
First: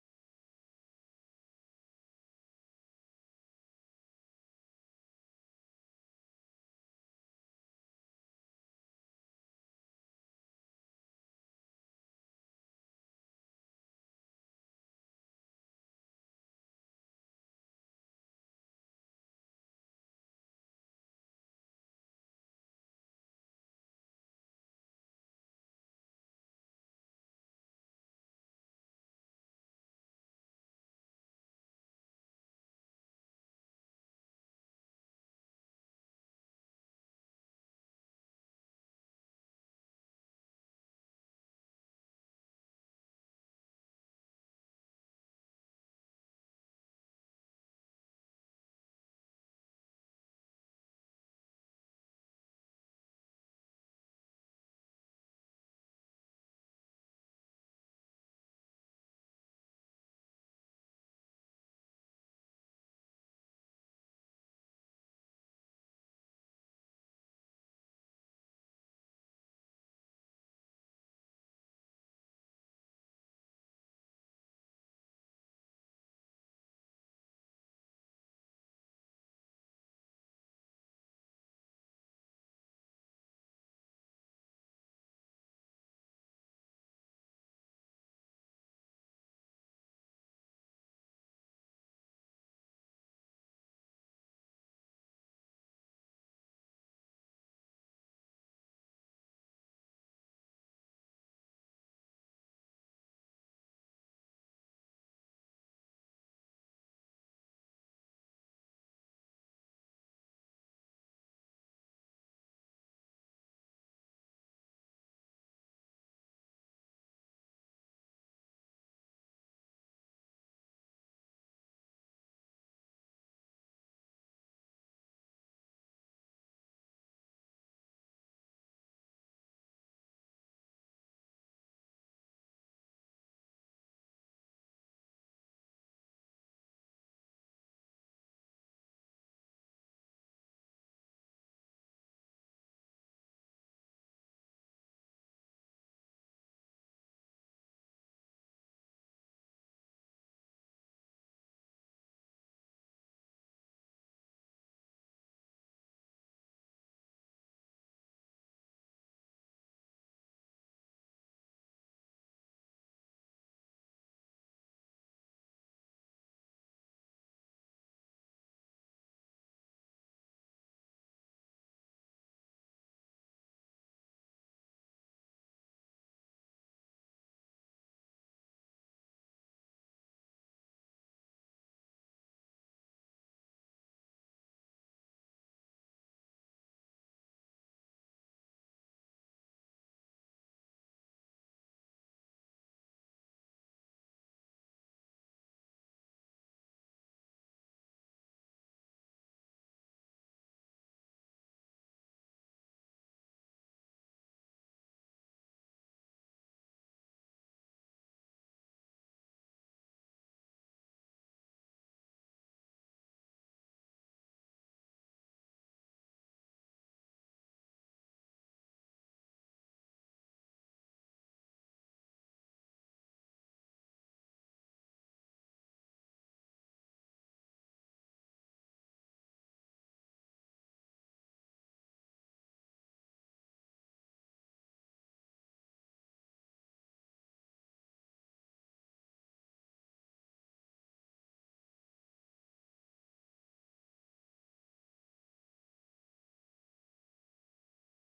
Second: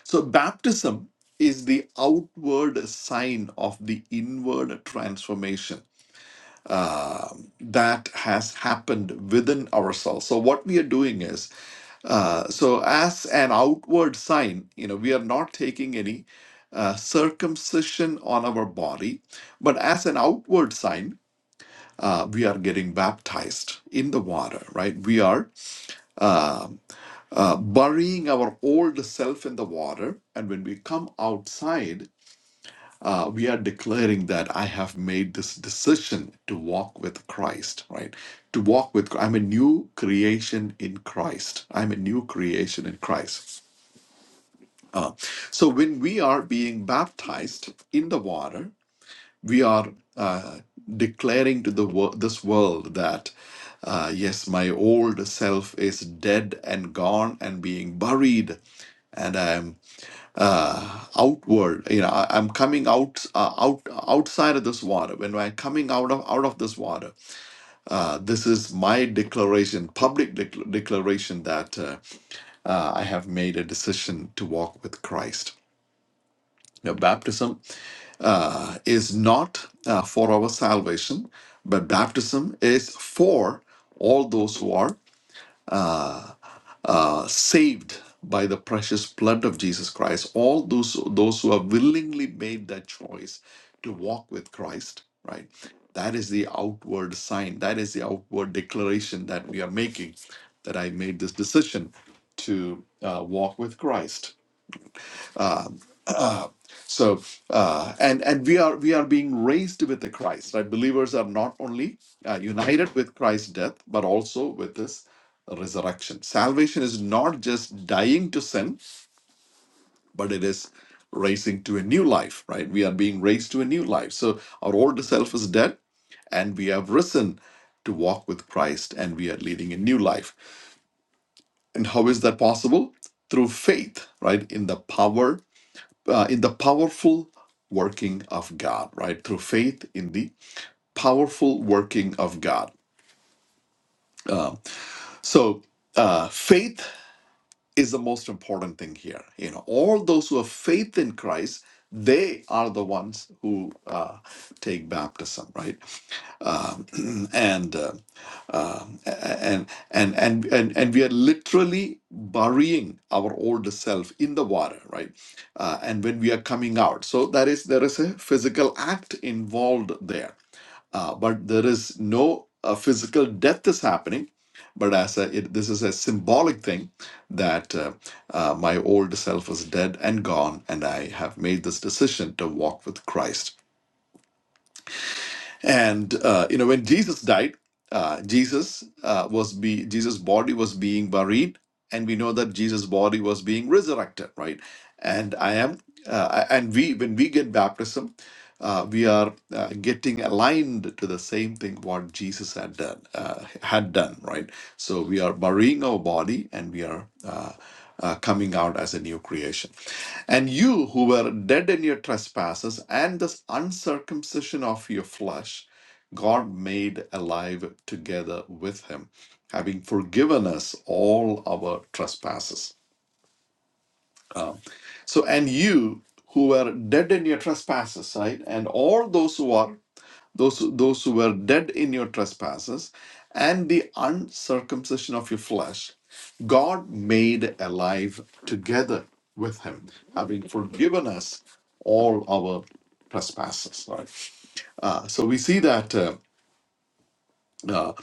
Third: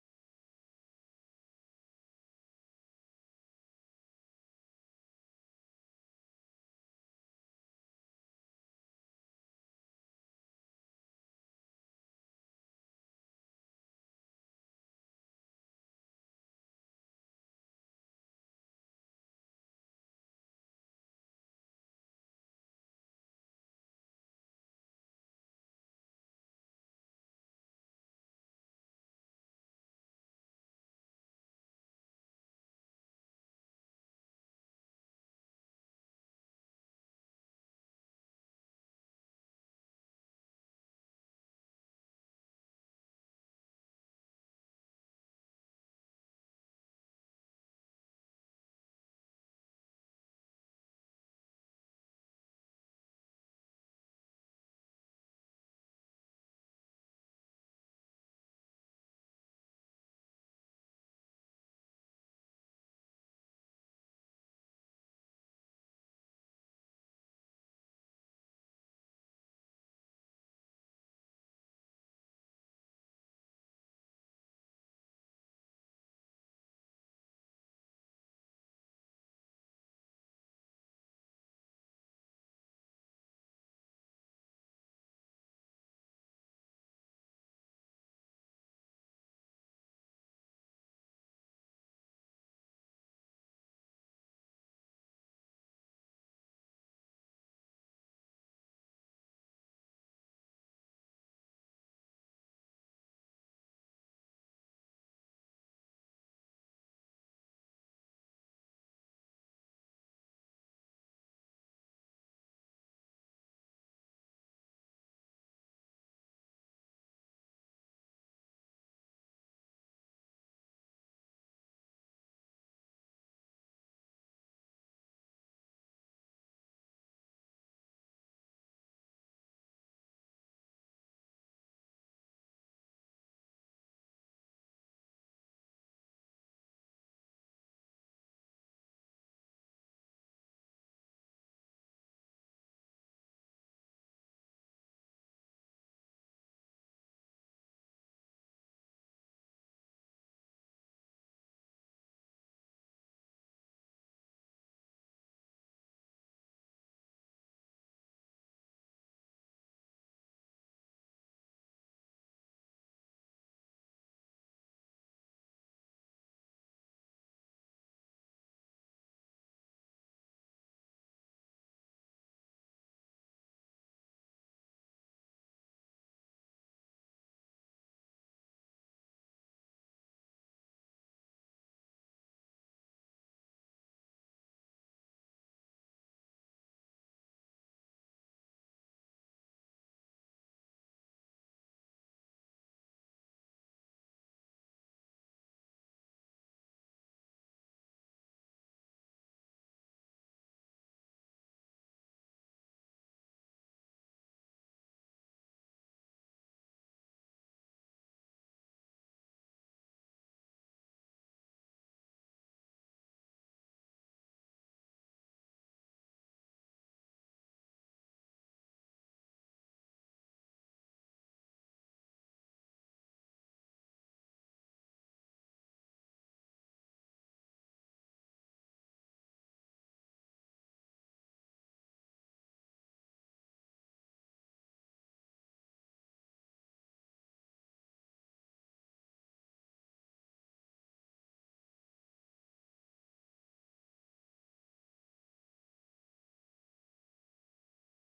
So, baptism is the outward sign of the inward transformation uh, that has happened within ourselves. So, what we are doing is, uh, so as an outward sign, you know, we are not taking any uh, circumcision on our body, but as an outward sign, uh, we are getting baptized in the water, right? We are. uh, uh, burying our old self in the water. And when we come outside, uh, we are declaring that I have made this decision to walk with Christ, right? To walk with, I'm a new creation in Christ. I'm a new creation in Christ. Uh, so when we are being baptized in the water, we are uh, declaring to the wor- this world that uh, yes, my old self is dead and gone and being buried and I'm uh, outward. You know, I, I'm coming out uh, out outside of this water. When I'm coming out of out of this water, uh, this is my declaration, public dec- declaration that uh, uh, I have made a decision to walk with Christ. Now, baptism uh, is not uh, for our salvation, but baptism is for all those who are uh, saved by the precious blood of Jesus Christ. All those those who have willingly made that choice to walk with Christ, right? That is the outward sign. That is the outward declaration that we are making that I made this decision to uh, walk with Christ. So, uh, and and we are we are being raised with the Christ. Right, believers are not only uh, united with Christ's death, but also with His resurrection. Salvation is not just dying to sin, but it is raising to a new life, right? We are being raised to a new life. So our old self is dead, and we have risen to walk with Christ, and we are leading a new life. And how is that possible? Through faith, right? In the power, uh, in the powerful working of God, right? Through faith in the powerful working of God. Um, so uh, faith is the most important thing here. You know, all those who have faith in Christ, they are the ones who uh, take baptism, right? Um, and, uh, um, and and and and and we are literally burying our old self in the water, right? Uh, and when we are coming out, so that is there is a physical act involved there uh, but there is no uh, physical death is happening. But as a, it, this is a symbolic thing that uh, uh, my old self is dead and gone, and I have made this decision to walk with Christ. And uh, you know, when Jesus died, uh, Jesus uh, was be Jesus' body was being buried, and we know that Jesus' body was being resurrected, right? And I am, uh, and we when we get baptism, uh, we are uh, getting aligned to the same thing what Jesus had done, uh, had done, right? So we are burying our body, and we are uh, uh, coming out as a new creation. And you who were dead in your trespasses and this uncircumcision of your flesh, God made alive together with him, having forgiven us all our trespasses. Um, so, and you who were dead in your trespasses, right? And all those who are those those who were dead in your trespasses and the uncircumcision of your flesh God made alive together with him, having forgiven us all our trespasses. Right? Uh, so we see that uh, uh,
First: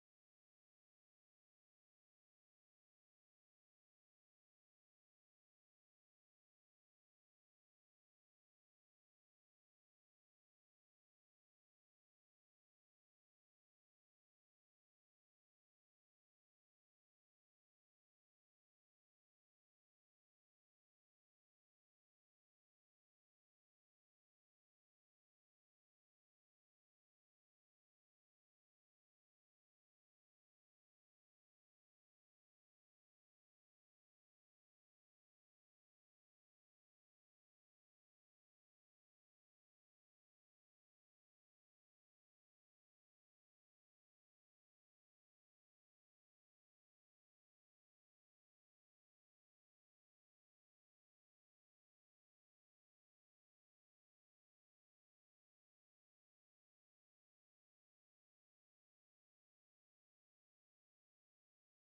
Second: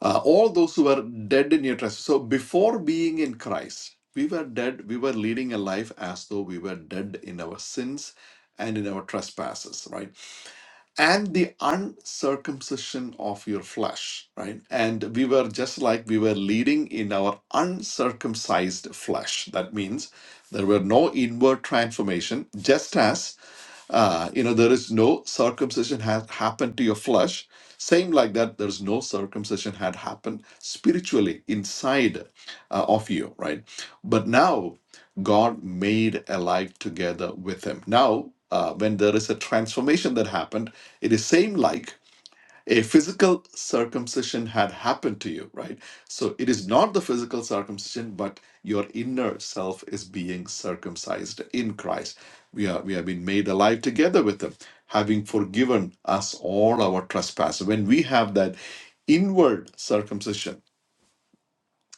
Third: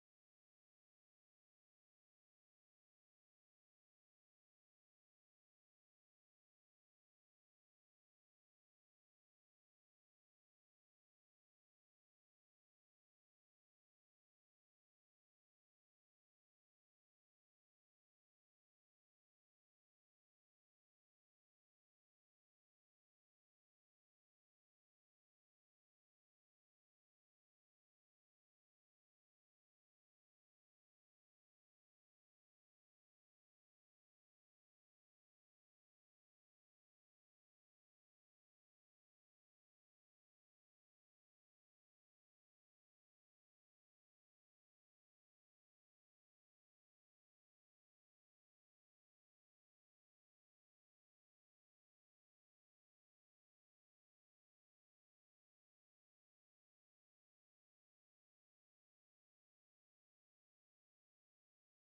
uh, all those who were dead in your trespasses. So before being in Christ, we were dead. We were leading a life as though we were dead in our sins and in our trespasses. Right? and the uncircumcision of your flesh, right? And we were just like we were leading in our uncircumcised flesh. That means there were no inward transformation, just as uh, you know, there is no circumcision had happened to your flesh. Same like that, there's no circumcision had happened spiritually inside uh, of you, right? But now God made alive together with him. Now, uh, when there is a transformation that happened, it is same like a physical circumcision had happened to you, right? So it is not the physical circumcision, but your inner self is being circumcised in Christ. We are we have been made alive together with him, having forgiven us all our trespasses. When we have that inward circumcision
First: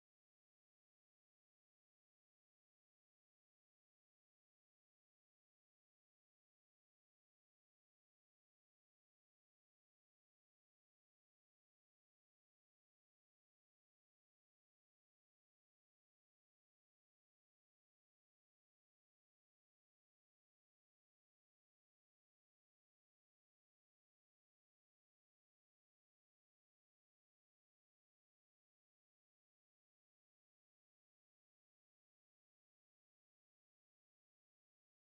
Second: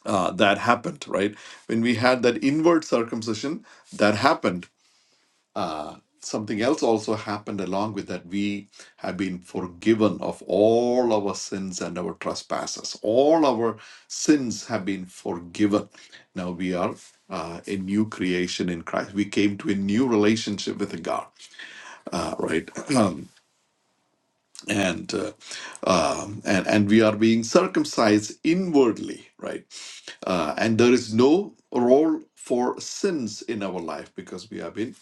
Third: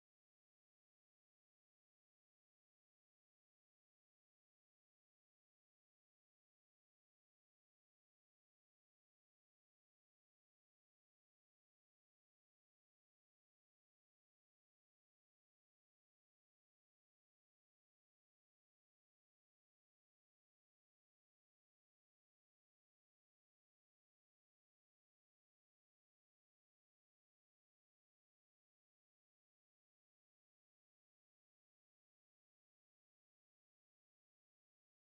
uh, that happened, right? When we had that inward circumcision that happened, uh, something else also happened along with that. We have been forgiven of all our sins and our trespasses. All our sins have been forgiven. Now we are uh, a new creation in Christ. We came to a new relationship with God, uh, right? Um, and uh, um, and and we are being circumcised inwardly, right? Uh, and there is no role for sins in our life because we have been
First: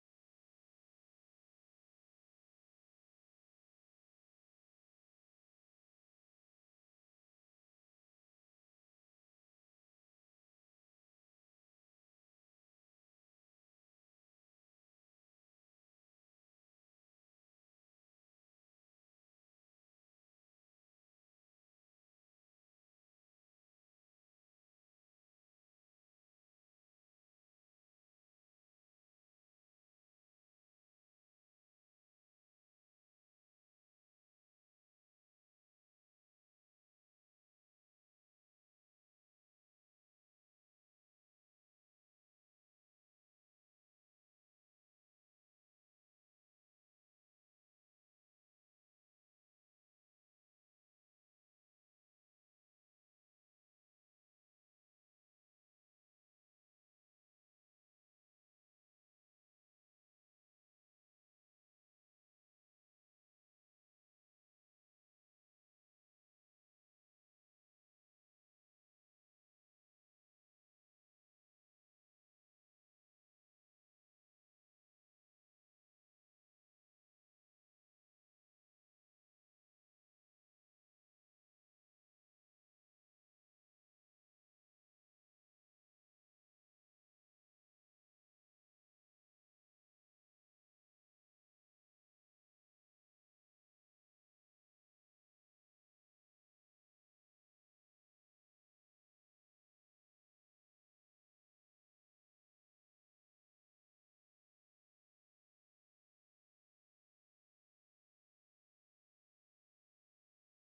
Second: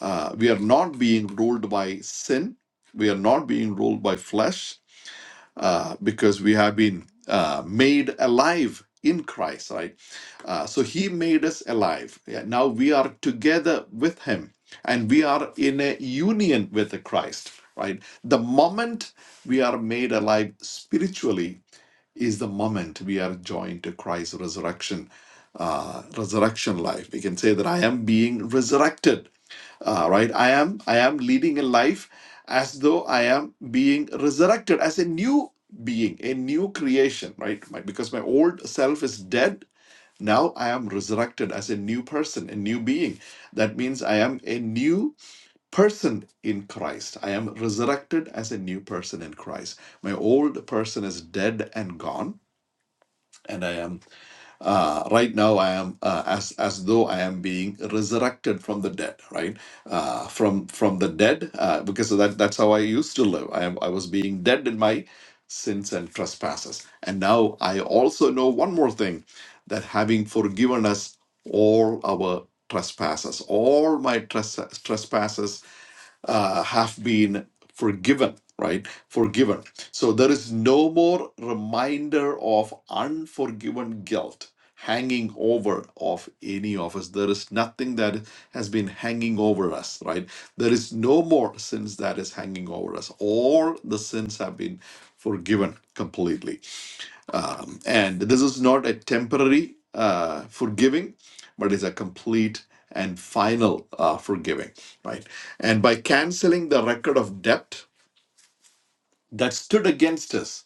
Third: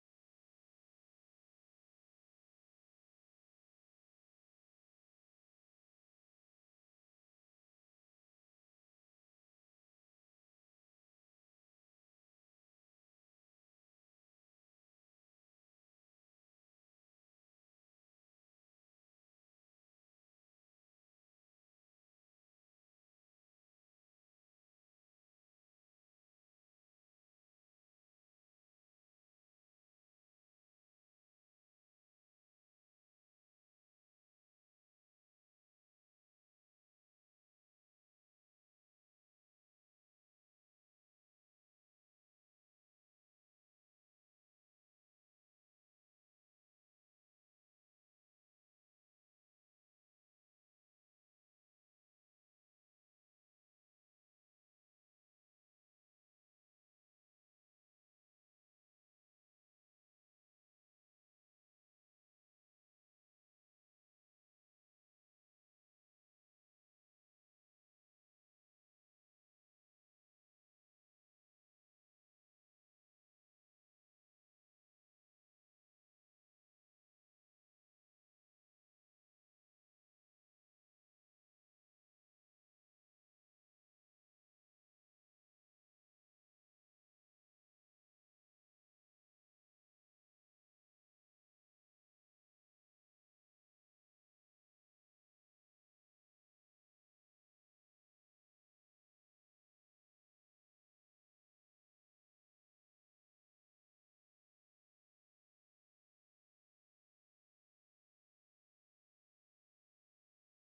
uh, we are not being ruled by sin. We are not being ruled by flesh uh, because we have been uh, made alive in Christ, right? Uh, so He made us alive. Yeah, now we are together with Him and we are in a union with Christ, right? The moment we are made alive spiritually is the moment we are joined to Christ's resurrection. Uh, resurrection life. We can say that I am being resurrected uh, right i am i am leading a life as though i am being resurrected as a new being a new creation right my, because my old self is dead now i am resurrected as a new person a new being that means i am a new person in christ i am resurrected as a new person in christ my old person is dead and gone and i am uh, right now, I am uh, as as though I am being resurrected from the dead, right? Uh, from from the dead, uh, because that that's how I used to live. I am I was being dead in my sins and trespasses, and now I also know one more thing, that having forgiven us all our trespasses, all my tres- trespasses uh, have been forgiven, right? Forgiven. So there is no more reminder of unforgiven guilt hanging over of any of us there is nothing that has been hanging over us right there is no more sins that is hanging over us all the sins have been forgiven completely um, and this is not a temporary uh, forgiving, but it's a complete and final uh, forgiving, right? And by canceling the record of debt that stood against us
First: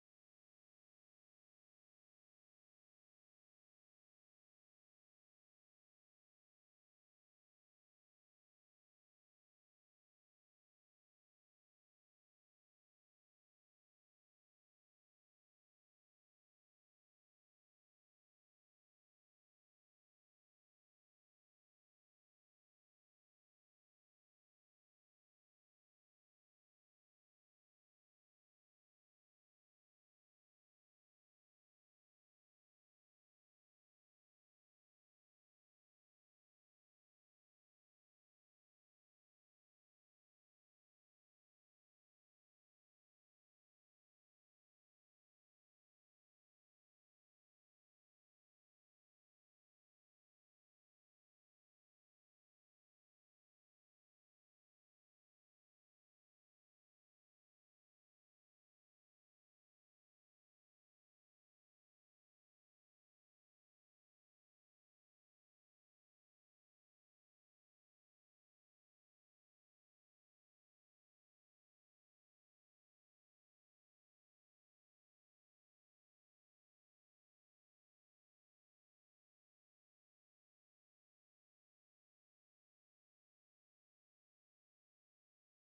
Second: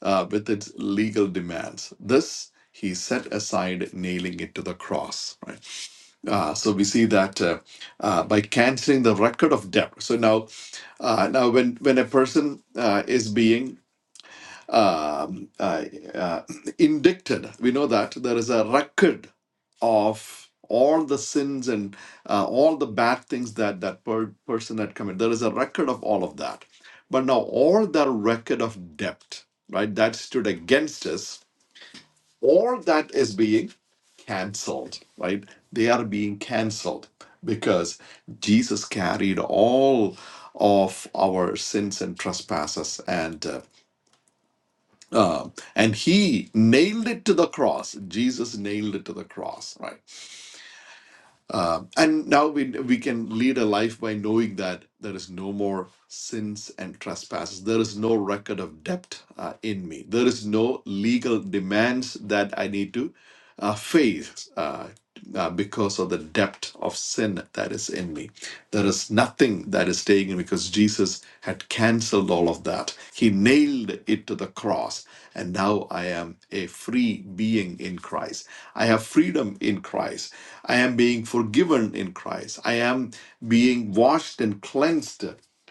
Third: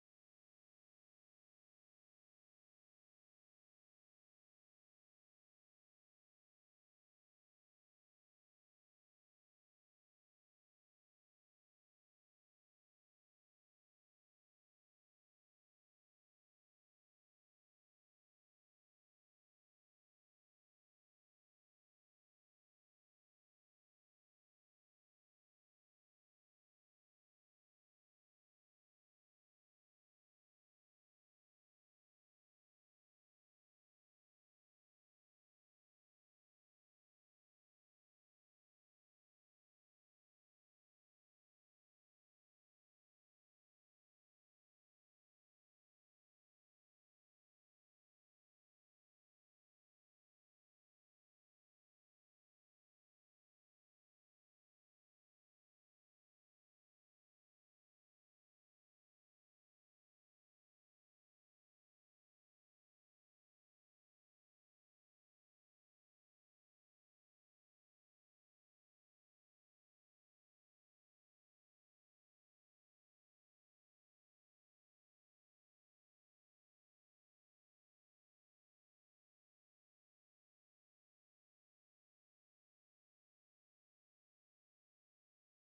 uh, with its legal demands, this he set aside, nailing it to the cross, right? Uh, so we see that uh, uh, by canceling the record of debt. So now, uh, now when when a person uh, is being um, uh, uh, indicted. We know that there is a record of all the sins and uh, all the bad things that that per- person had committed. There is a record of all of that. But now all that record of debt, right, that stood against us, all that is being canceled, right? They are being canceled because Jesus carried all of our sins and trespasses and uh, um, and he nailed it to the cross. Jesus nailed it to the cross, right? Uh, and now we we can lead a life by knowing that there is no more sins and trespasses. There is no record of debt uh, in me. There is no legal demands that I need to uh, face uh, uh, because of the depth of sin that is in me. There is nothing that is taken because Jesus had cancelled all of that. He nailed it to the cross, and now I am a free being in Christ. I have freedom in Christ. I am being forgiven in Christ. I am being washed and cleansed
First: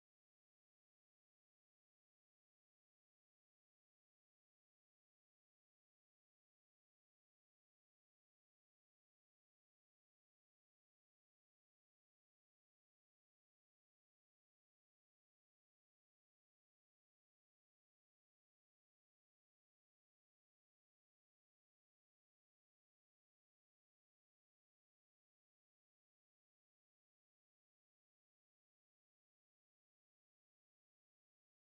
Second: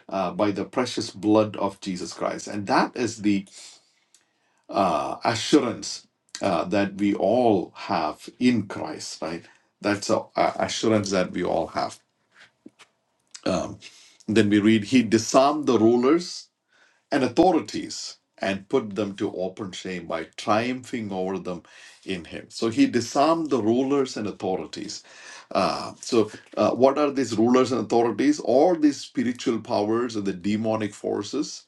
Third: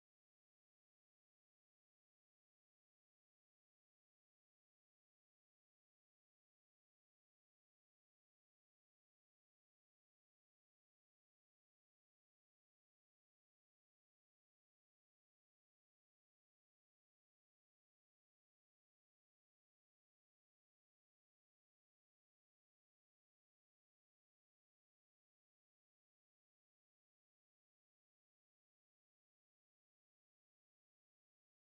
uh, by the precious blood of Jesus Christ. And that is the uh, assurance uh, that we all have in Christ, right? That's an assurance that we all have. Um, then we read, He disarmed the rulers and authorities and put them to open shame by triumphing over them in him. So he disarmed the rulers and authorities. Uh, so, uh, what are these rulers and authorities? All these spiritual powers and the demonic forces.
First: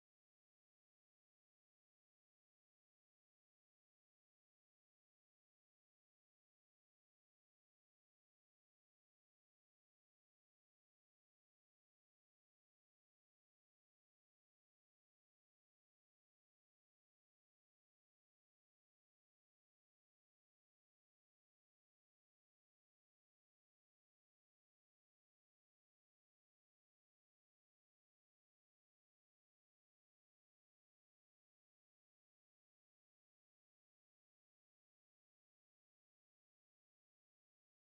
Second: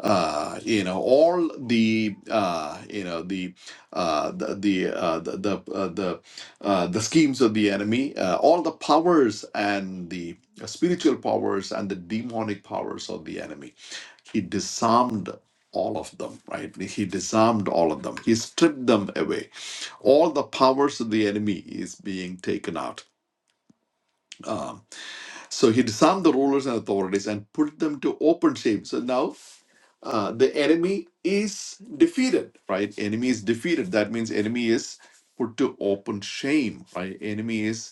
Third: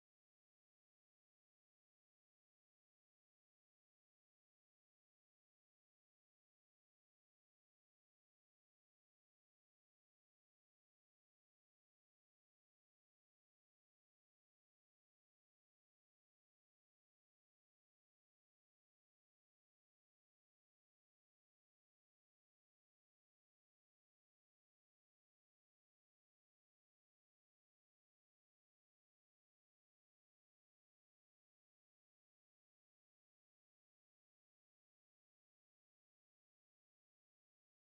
Uh, you know all the uh, you know the uh, the the uh, the the, uh, the, uh, the schemes of the enemy, uh, all the powers and the spiritual powers and the demonic powers of the enemy he disarmed all of them right he disarmed all of them he stripped them away all the powers of the enemy is being taken out um, so he disarmed the rulers and authorities and put them to open shame so now uh, the enemy is defeated right enemy is defeated that means enemy is put to open shame right enemy is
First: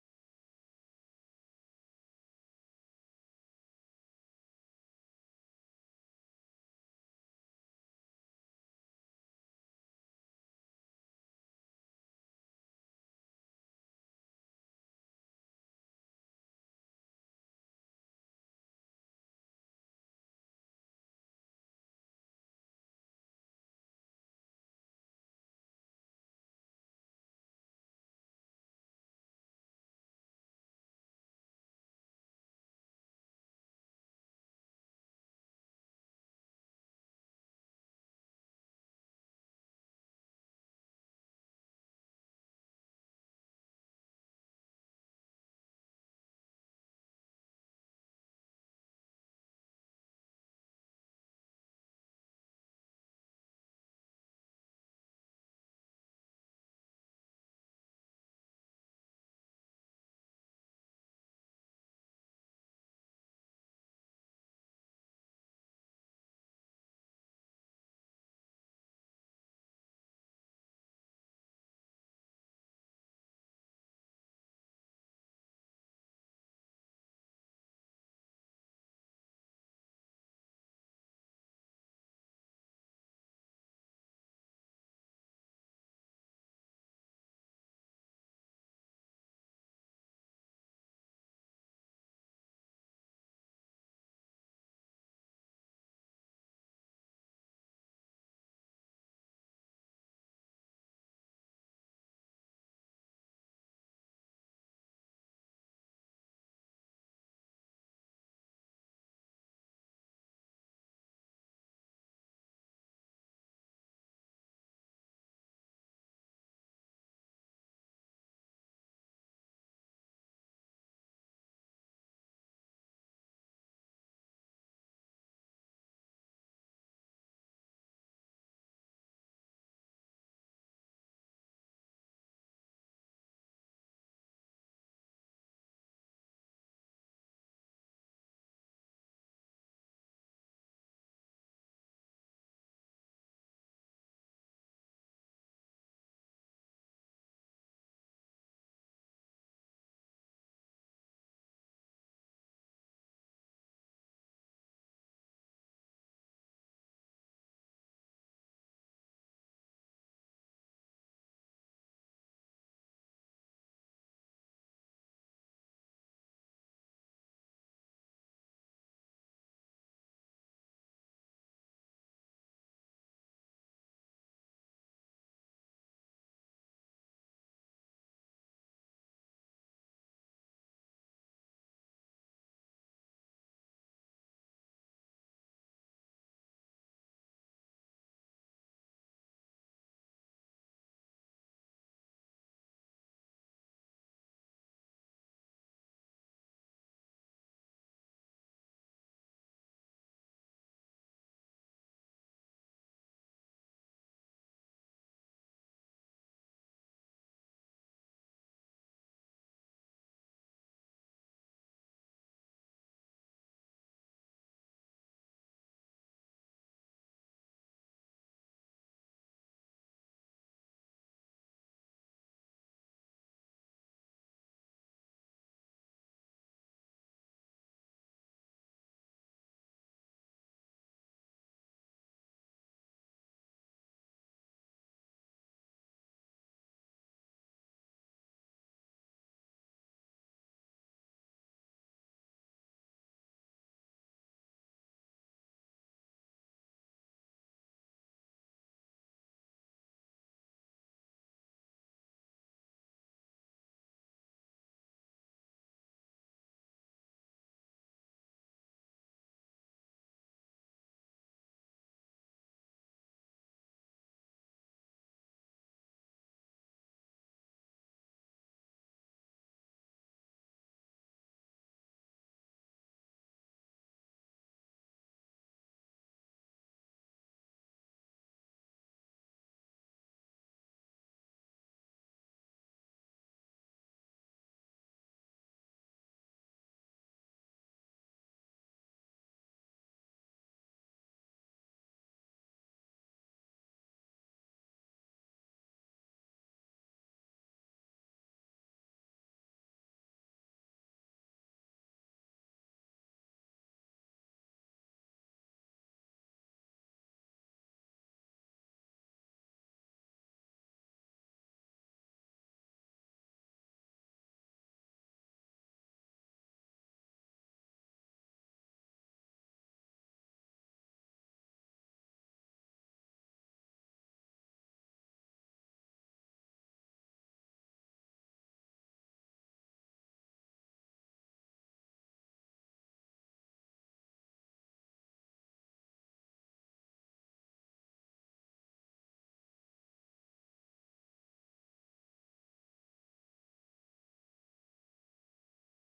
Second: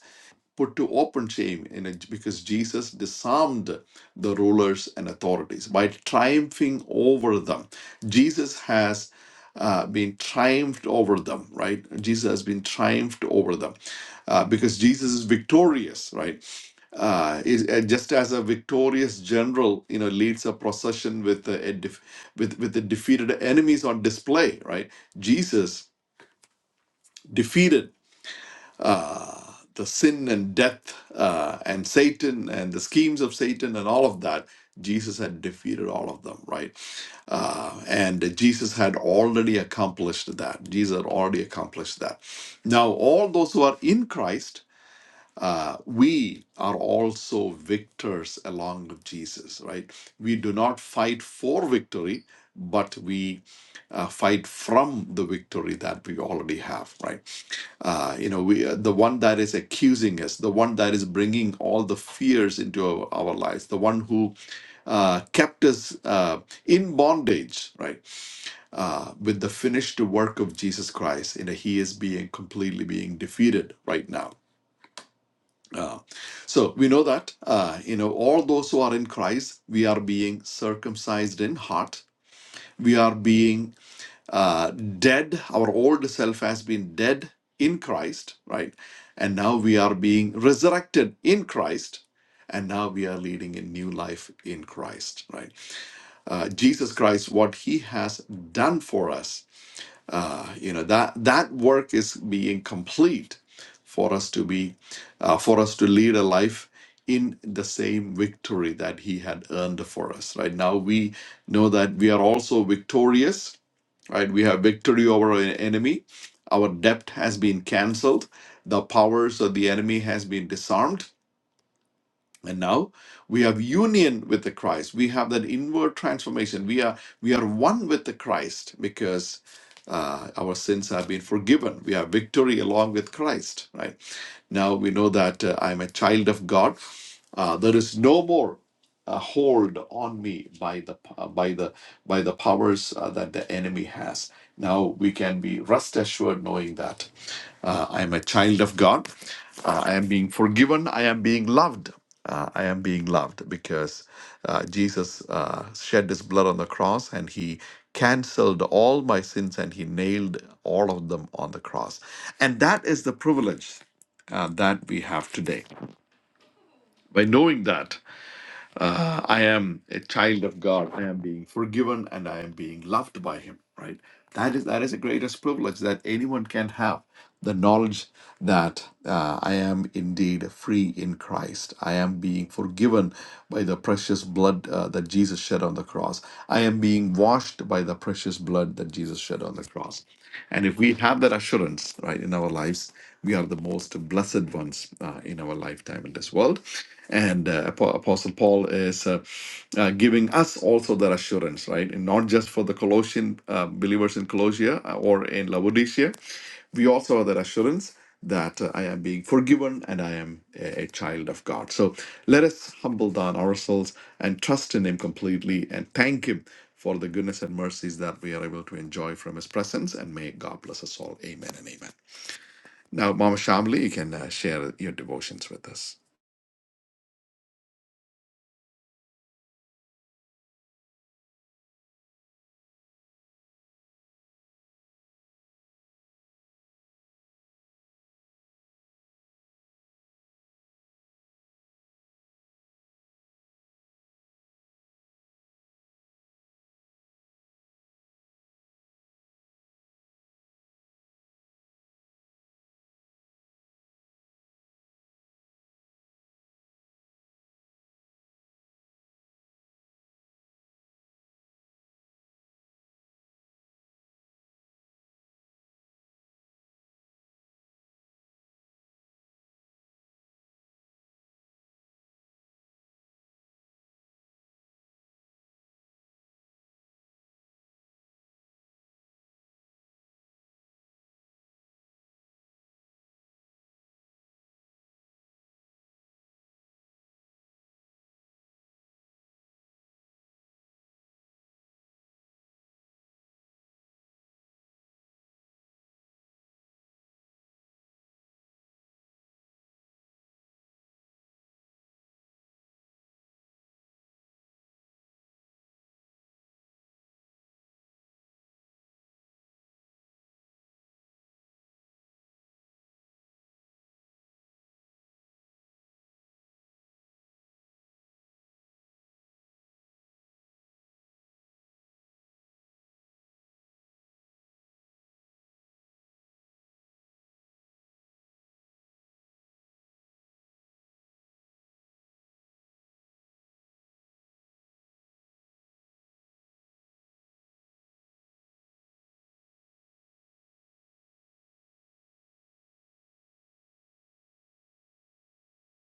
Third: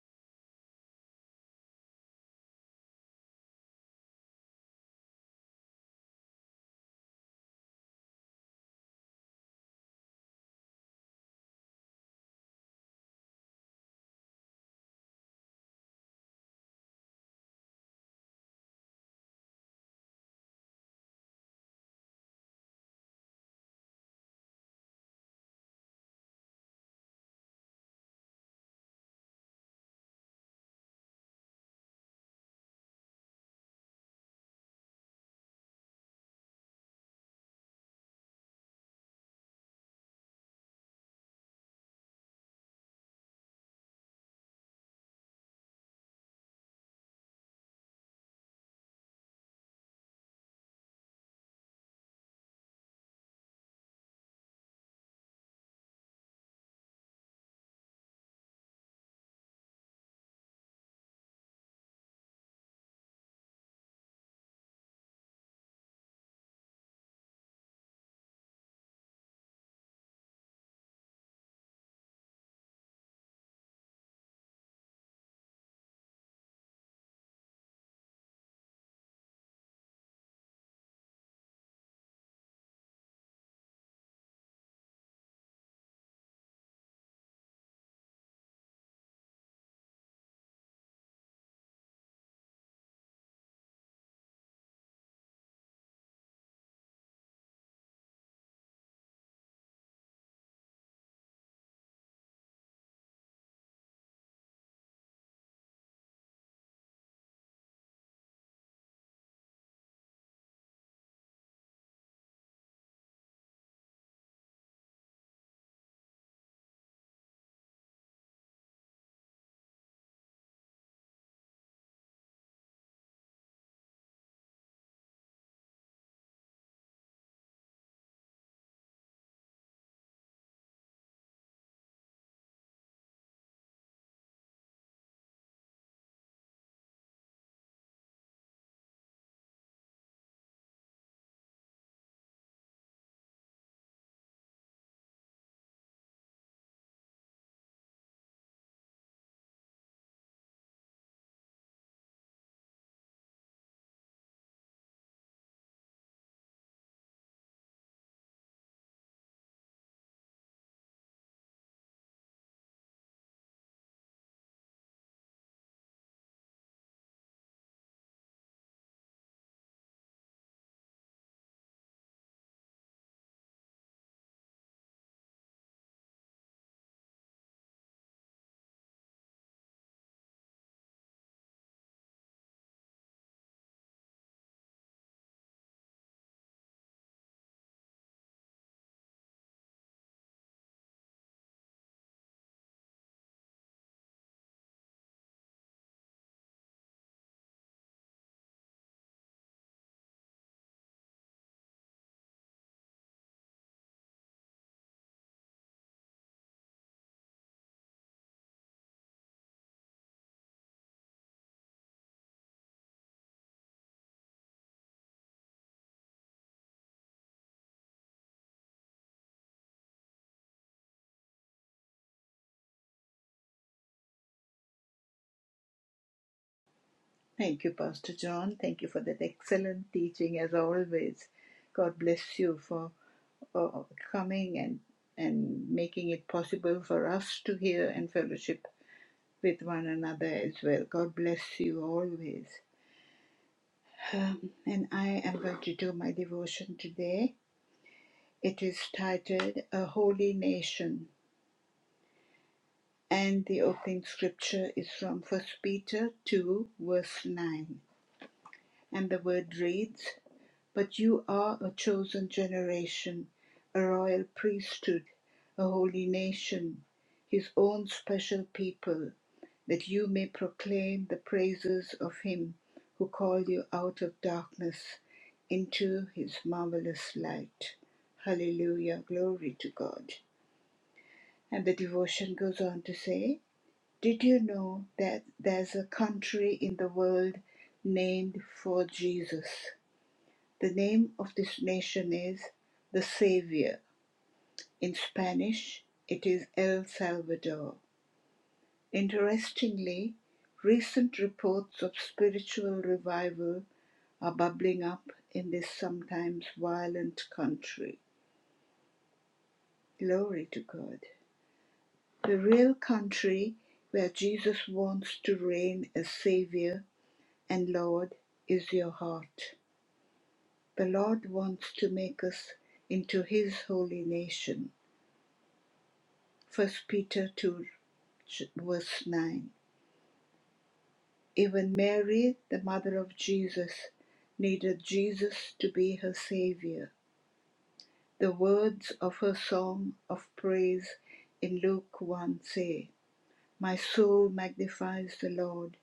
put to open shame in it because Jesus disarmed the rulers and authorities by triumphing over them. Jesus has uh, been triumphed over them, right? Jesus has been triumphed over them uh, because Jesus is victorious, right? Uh, is, uh, just as a victorious general, you know, leads a procession with a, a def- with with the defeated enemies on display, right? Jesus defeated uh, the sin and death uh, and Satan and the schemes of Satan and all of that, Jesus had defeated all of them, right? Uh, and Jesus had already accomplished that. Jesus had already accomplished that. Now, all those who are in Christ, uh, we are also victors along with Jesus, right? We do not fight for victory, but we uh, fight from the victory that we already have, right? Uh, you know, we uh, the one that is accusing us, the one that is bringing all the fears into our, our lives, the one who uh, kept us uh, in bondage, right? Uh, with the finished work of Jesus Christ, you know, he is being completely being defeated right now. Uh, so we know that uh, you know all those who are in Christ, we are being circumcised in heart. We are being uh, dead. Our old self has been dead in Christ, right? And now we are being resurrected in Christ. And now we are leading a new life in Christ, right? Uh, Jesus Christ, what he has done for us, uh, you know, that, that work is being complete for us to be, uh, for us to lead a life in the same victory that he had earned for us, right? Now we know that we are also victorious right we have victory over our enemy our debt has been cancelled the powers of the enemy has been disarmed and now we have union with the christ we have that inward transformation we are we are one with the christ because uh, our sins have been forgiven we have victory along with christ right now we know that uh, I'm a child of God. Uh, there is no more a hold on me by the uh, by the by the powers uh, that the enemy has. Now we can be rest assured knowing that uh, I am a child of God. Uh, I am being forgiven. I am being loved. Uh, I am being loved because uh, Jesus uh, shed his blood on the cross and he canceled all my sins and he nailed all of them on the cross. And that is the privilege uh, that we have today. By knowing that, uh, I am a child of God, I am being forgiven, and I am being loved by Him. Right? That is that is the greatest privilege that anyone can have. The knowledge that uh, I am indeed free in Christ. I am being forgiven by the precious blood uh, that Jesus shed on the cross. I am being washed by the precious blood that Jesus shed on the cross. And if we have that assurance, right, in our lives, we are the most blessed ones uh, in in our lifetime in this world. And uh, Apo- Apostle Paul is uh, uh, giving us also that assurance, right? And not just for the Colossian uh, believers in Colossia uh, or in Laodicea, we also have that assurance that uh, I am being forgiven and I am a, a child of God. So let us humble down ourselves and trust in Him completely and thank Him for the goodness and mercies that we are able to enjoy from His presence. And may God bless us all. Amen and amen. Now, Mama Shamli, you can uh, share your devotions with us.
Thank you, Pastor John. Thank you for that excellent teaching as always. God bless you for uh, coming and and making it possible for us to hear and fellowship with one another as well. God bless you always. Um, and I am going to do my devotion today. It is titled A Holy Nation, and the opening scripture is from First Peter 2, verse 9. And the word reads But you are a chosen generation, a royal priesthood, a holy nation, his own special people, that you may proclaim the praises of him who called you out of darkness into his marvelous light. Hallelujah. Glory to God. And the devotion goes on to say, Did you know that there's a country in the world named for Jesus? The name of this nation is the Savior. In Spanish, it is El Salvador. Interestingly, recent reports of spiritual revival are bubbling up in this sometimes violent country. Glory to God. The real country where Jesus wants to reign as Savior and Lord is your heart. The Lord wants to make us into His holy nation First Peter 2 verse 9. Even Mary, the mother of Jesus, needed Jesus to be her Savior. The words of her song of praise in Luke 1 say, My soul magnifies the Lord,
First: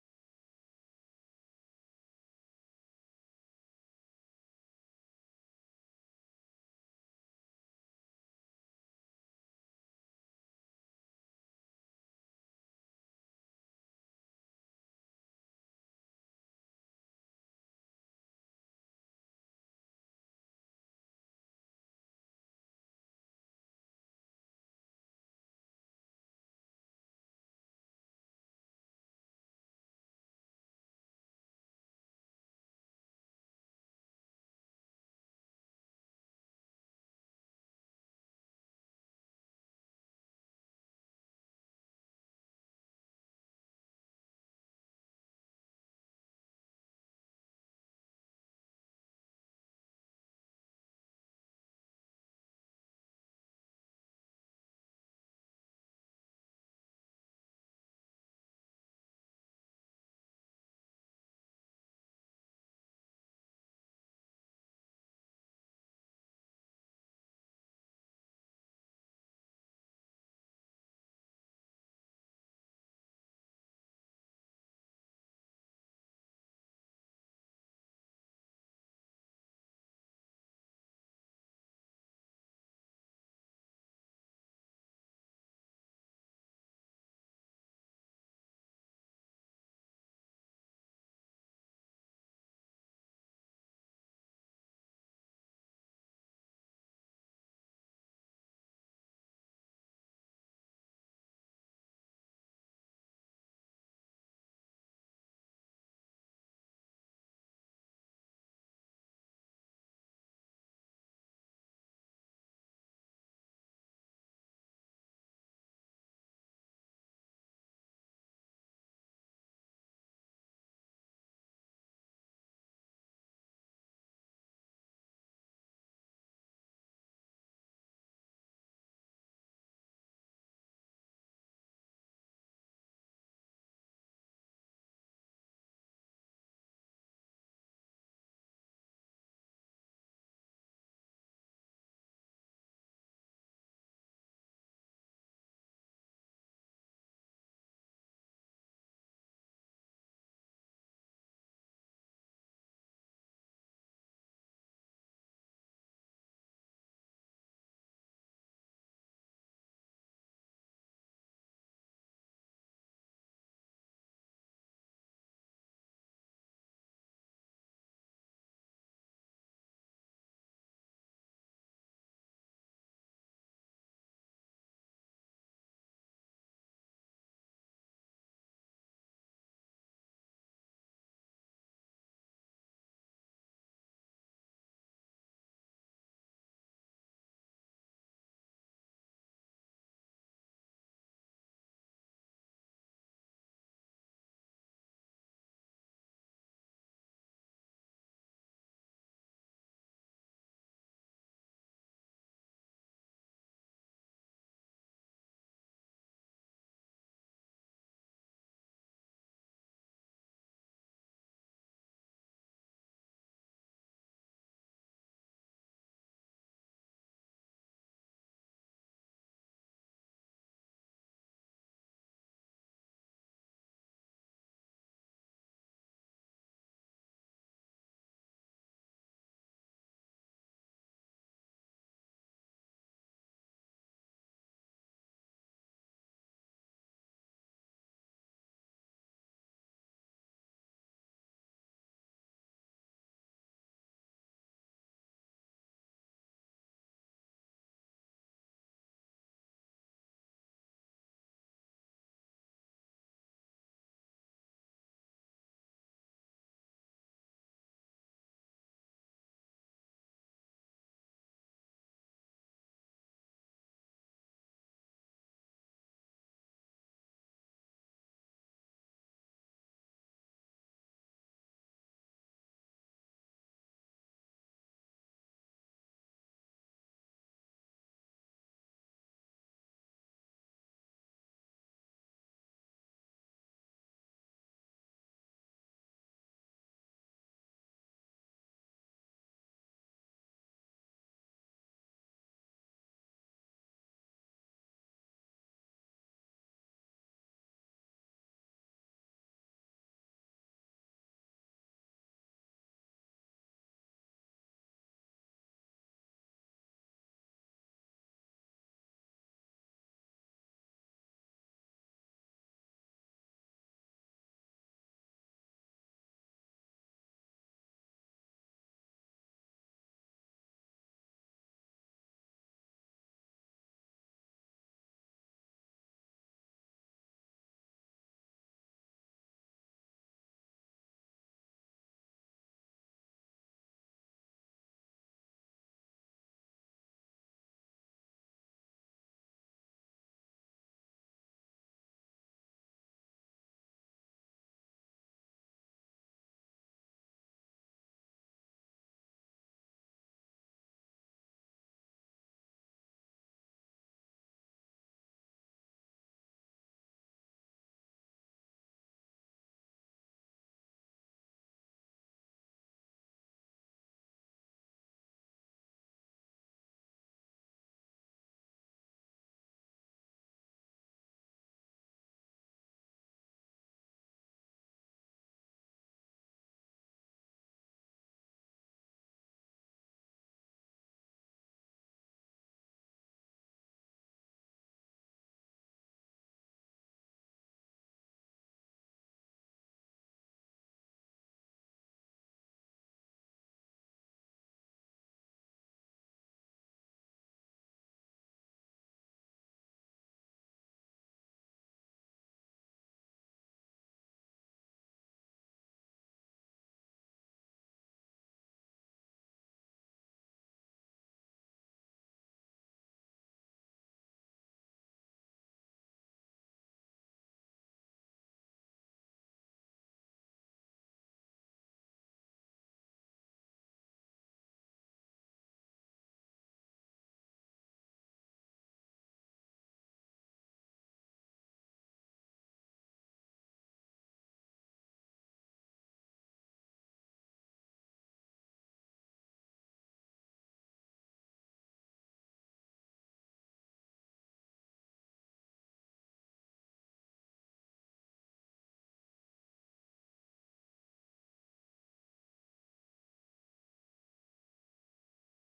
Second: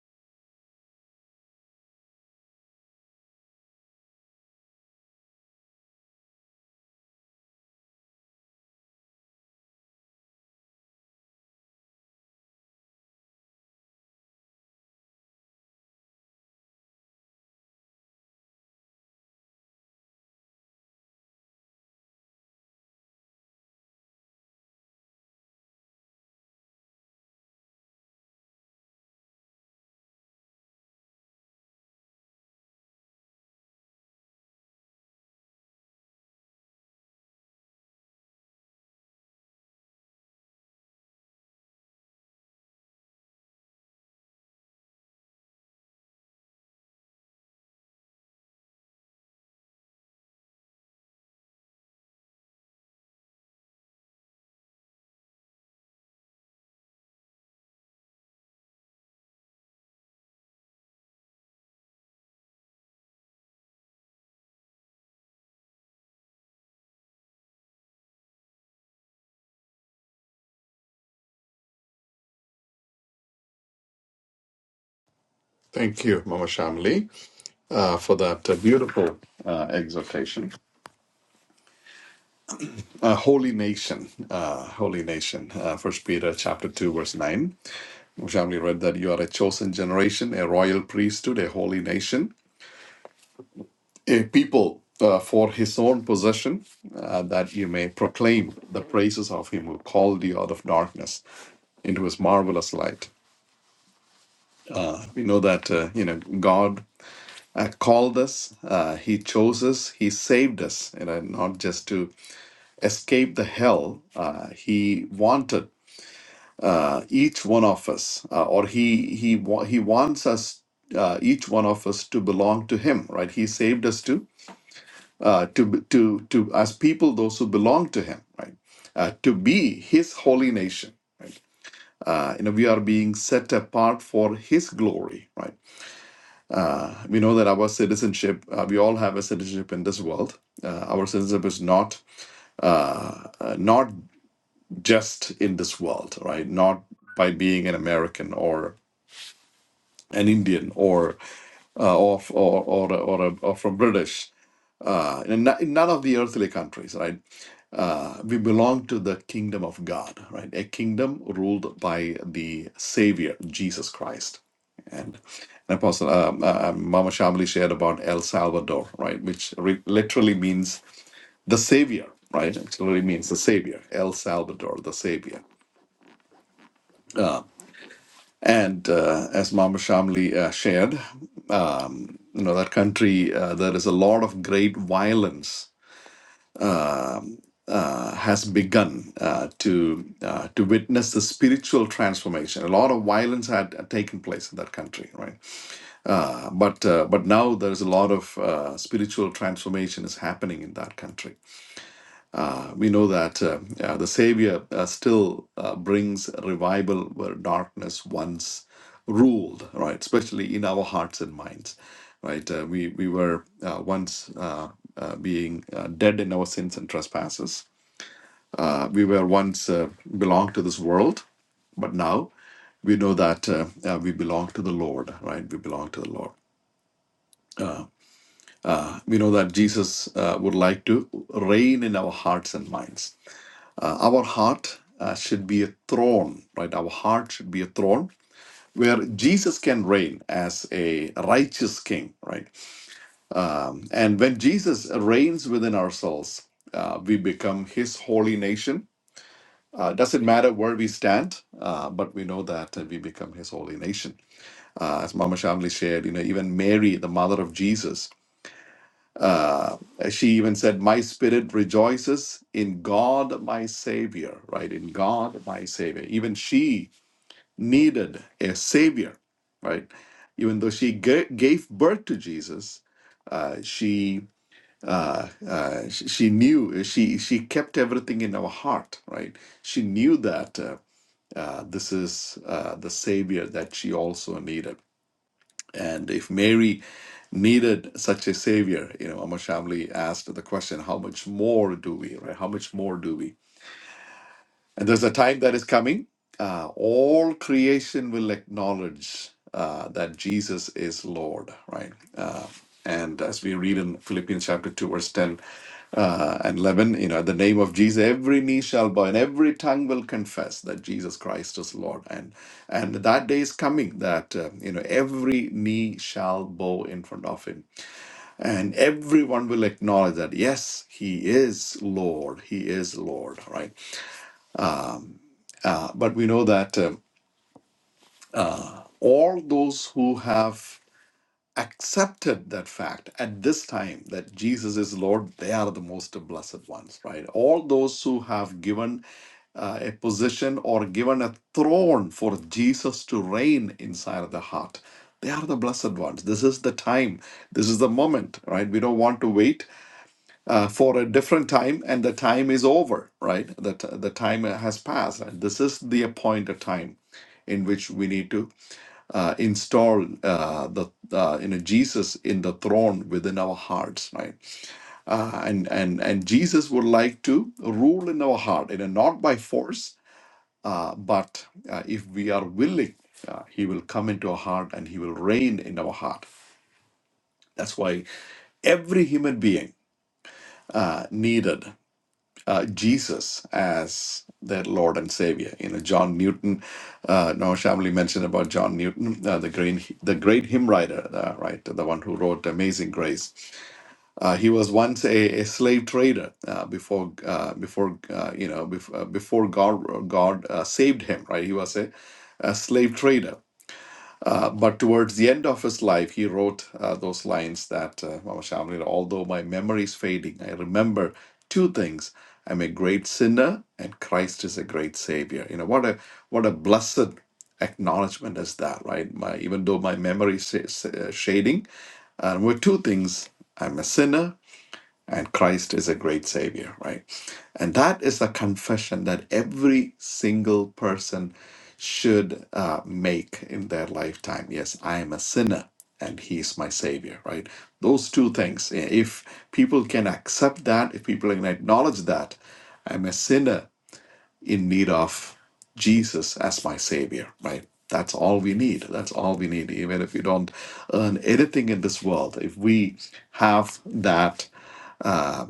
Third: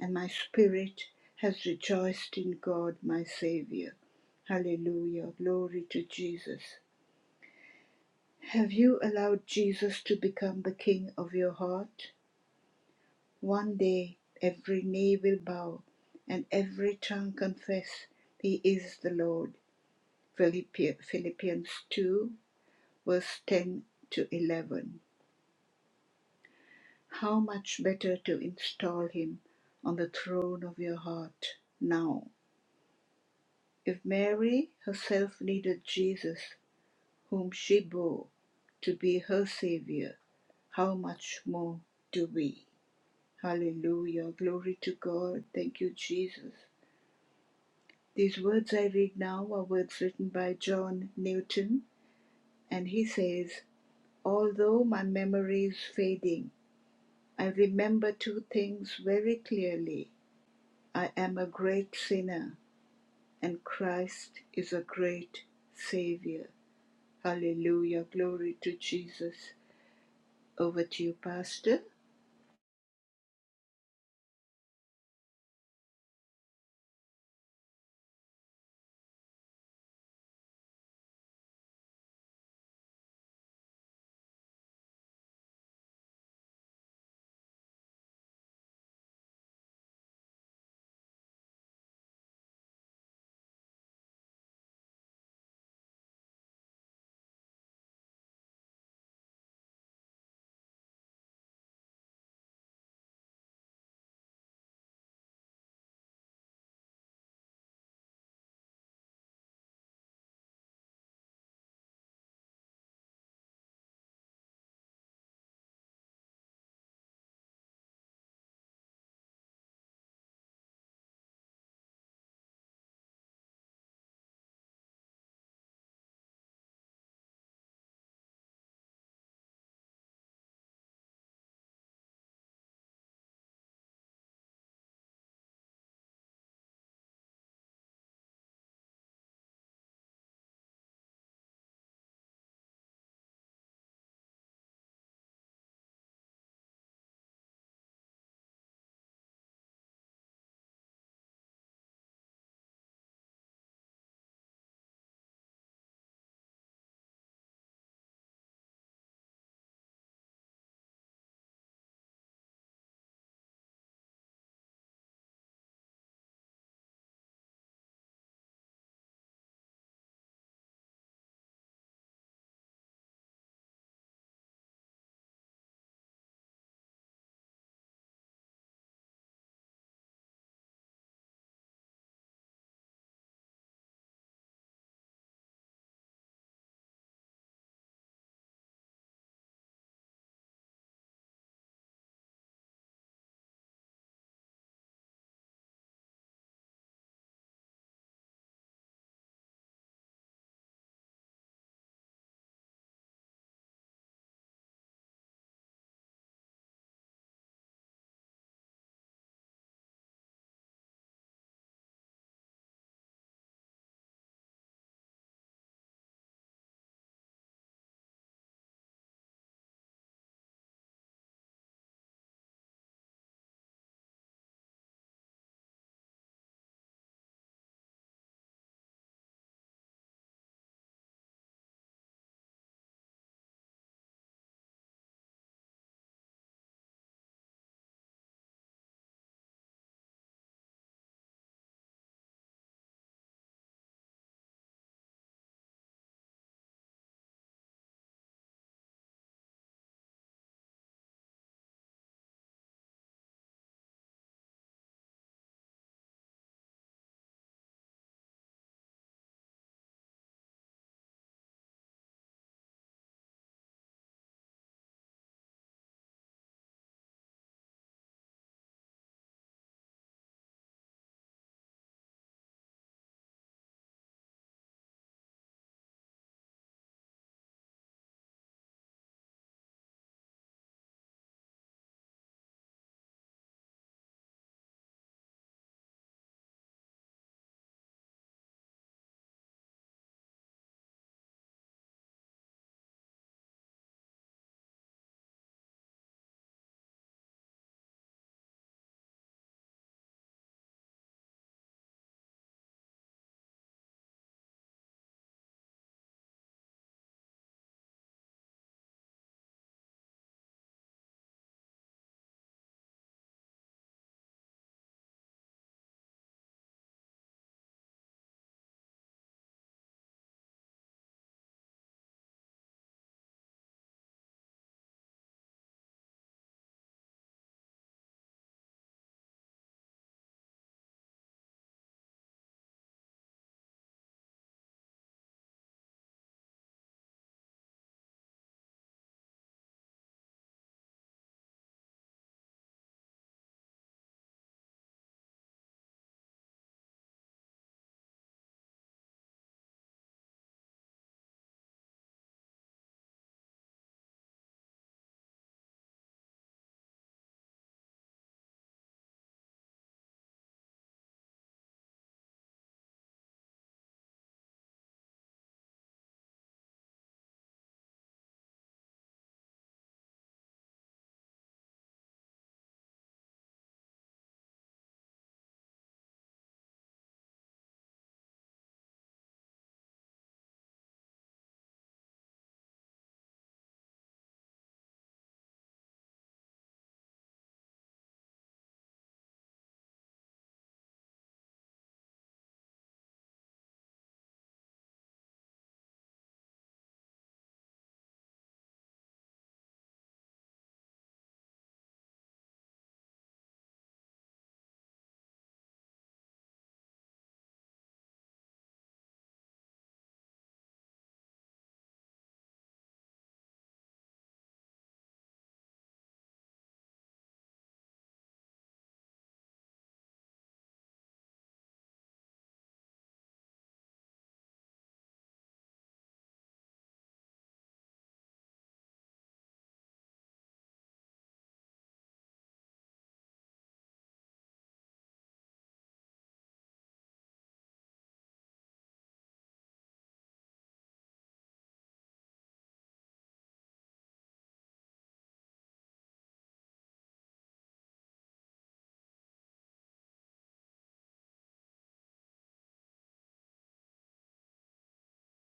and my spirit has rejoiced in God my Savior. Hallelujah. Glory to Jesus. Have you allowed Jesus to become the King of your heart? One day every knee will bow and every tongue confess He is the Lord. Philippians 2, verse 10 to 11. How much better to install Him on the throne of your heart now. If Mary herself needed Jesus, whom she bore, to be her Savior, how much more do we? Hallelujah. Glory to God. Thank you, Jesus. These words I read now are words written by John Newton, and he says, Although my memory is fading, I remember two things very clearly. I am a great sinner, and Christ is a great Savior. Hallelujah. Glory to Jesus. Over to you, Pastor.
Thank you, Mama Shamli, uh, for that uh, beautiful uh, exhortation. Uh, Holy Nation, uh, Holy Nation, uh, First Peter chapter 2, verse 9. Mama Shamli read that you are a chosen generation, a royal priesthood, a holy nation, a people uh, for his own possession, uh, that you may proclaim the praises of him who called you out of darkness into his marvelous light. Uh, we know that, uh, you know, God uh, called us, uh, He chose us, He saved us, you know, not just to escape the hell uh, he wanted uh, each one of us, uh, or he he wa- he wants us uh, each one of us to belong to him, right? He saved us to uh, to be- to to as people, those who belong to him, right? Uh, to be his holy nation. Uh, you know, we are being set apart for His glory, right? Uh, we know that our citizenship, uh, we all have a citizenship in this world. Uh, our citizenship is not uh, uh, not just in this world, right? Not by being an American or an Indian or uh, or or or or, a, or from British. Uh, in, no- in none of the earthly countries, right? Uh, we belong to the kingdom of God, right? A kingdom ruled by the Savior, Jesus Christ. And, and Apostle um, uh, um, Mama Shamli shared about El Salvador, right? Which re- literally means the Savior, right? It literally means the Savior, El Salvador, the Savior And uh, as Mama Shamli uh, shared, you know that country uh, there is a lot of great violence uh, has begun uh, to uh, to witness the spiritual transformation. A lot of violence had uh, taken place in that country, right? Uh, but uh, but now there is a lot of uh, spiritual transformation is happening in that country Uh, we know that uh, uh, the Savior uh, still uh, brings revival where darkness once ruled, right? Especially in our hearts and minds, right? Uh, we we were uh, once uh, uh, being uh, dead in our sins and trespasses. Uh, we were once uh, belonged to this world, but now we know that uh, uh, we belong to the Lord, right? We belong to the Lord. Uh, we know that Jesus uh, would like to reign in our hearts and minds Uh, our heart uh, should be a throne, right? Our heart should be a throne where Jesus can reign as a righteous king, right? Um, and when Jesus reigns within ourselves, uh, we become his holy nation. Uh, doesn't matter where we stand, uh, but we know that uh, we become his holy nation. Uh, as Mama Shamli shared, you know, even Mary, the mother of Jesus, uh, she even said, My spirit rejoices in God, my Savior, right? In God, my Savior. Even she needed a Savior, right? Even though she ga- gave birth to Jesus, uh, she. Uh, uh, she, she knew she she kept everything in her heart, right? She knew that uh, uh, this is uh, the savior that she also needed. And if Mary needed such a savior, you know, Amar Shamli asked the question, how much more do we, right? How much more do we? And there's a time that is coming. Uh, all creation will acknowledge uh, that Jesus is Lord, right? Uh, and as we read in Philippians chapter 2, verse 10 uh, and 11, you know, at the name of Jesus, every knee shall bow and every tongue will confess that Jesus Christ is Lord. And and that day is coming that, uh, you know, every knee shall bow in front of him. And everyone will acknowledge that, yes, he is Lord. He is Lord, right? Uh, but we know that um, all those who have accepted that fact at this time that Jesus is Lord, they are the most blessed ones, right? All those who have given uh, a position or given a throne for Jesus to reign inside of the heart, they are the blessed ones. This is the time, this is the moment, right? We don't want to wait uh, for a different time, and the time is over, right? That the the time has passed. And this is the appointed time in which we need to uh, install uh, the uh, you know Jesus in the throne within our hearts, right? Uh, and and and Jesus would like to rule in our heart, you know, not by force, uh, but uh, if we are willing, uh, He will come into our heart and He will reign in our heart. That's why every human being uh, needed uh, Jesus as their Lord and Savior. You know, John Newton. Uh, now, Shamli mentioned about John Newton, uh, the great the great hymn writer, uh, right, the one who wrote "Amazing Grace." Uh, he was once a, a slave trader uh, before uh, before uh, you know before, uh, before God God uh, saved him. Right, he was a, a slave trader uh, but towards the end of his life, he wrote uh, those lines that uh, Mama Shamli, although my memory is fading, I remember two things. I'm a great sinner, and Christ is a great Savior. You know, what a what a blessed acknowledgement is that, right? My, even though my memory is is, uh, shading, I remember two things. I'm a sinner, and Christ is a great savior, right? And that is the confession that every single person should uh, make in their lifetime. Yes, I am a sinner and he's my savior, right? Those two things. If people can accept that, if people can acknowledge that, I'm a sinner in need of Jesus as my savior, right? That's all we need. That's all we need. Even if we don't earn anything in this world, if we have that uh,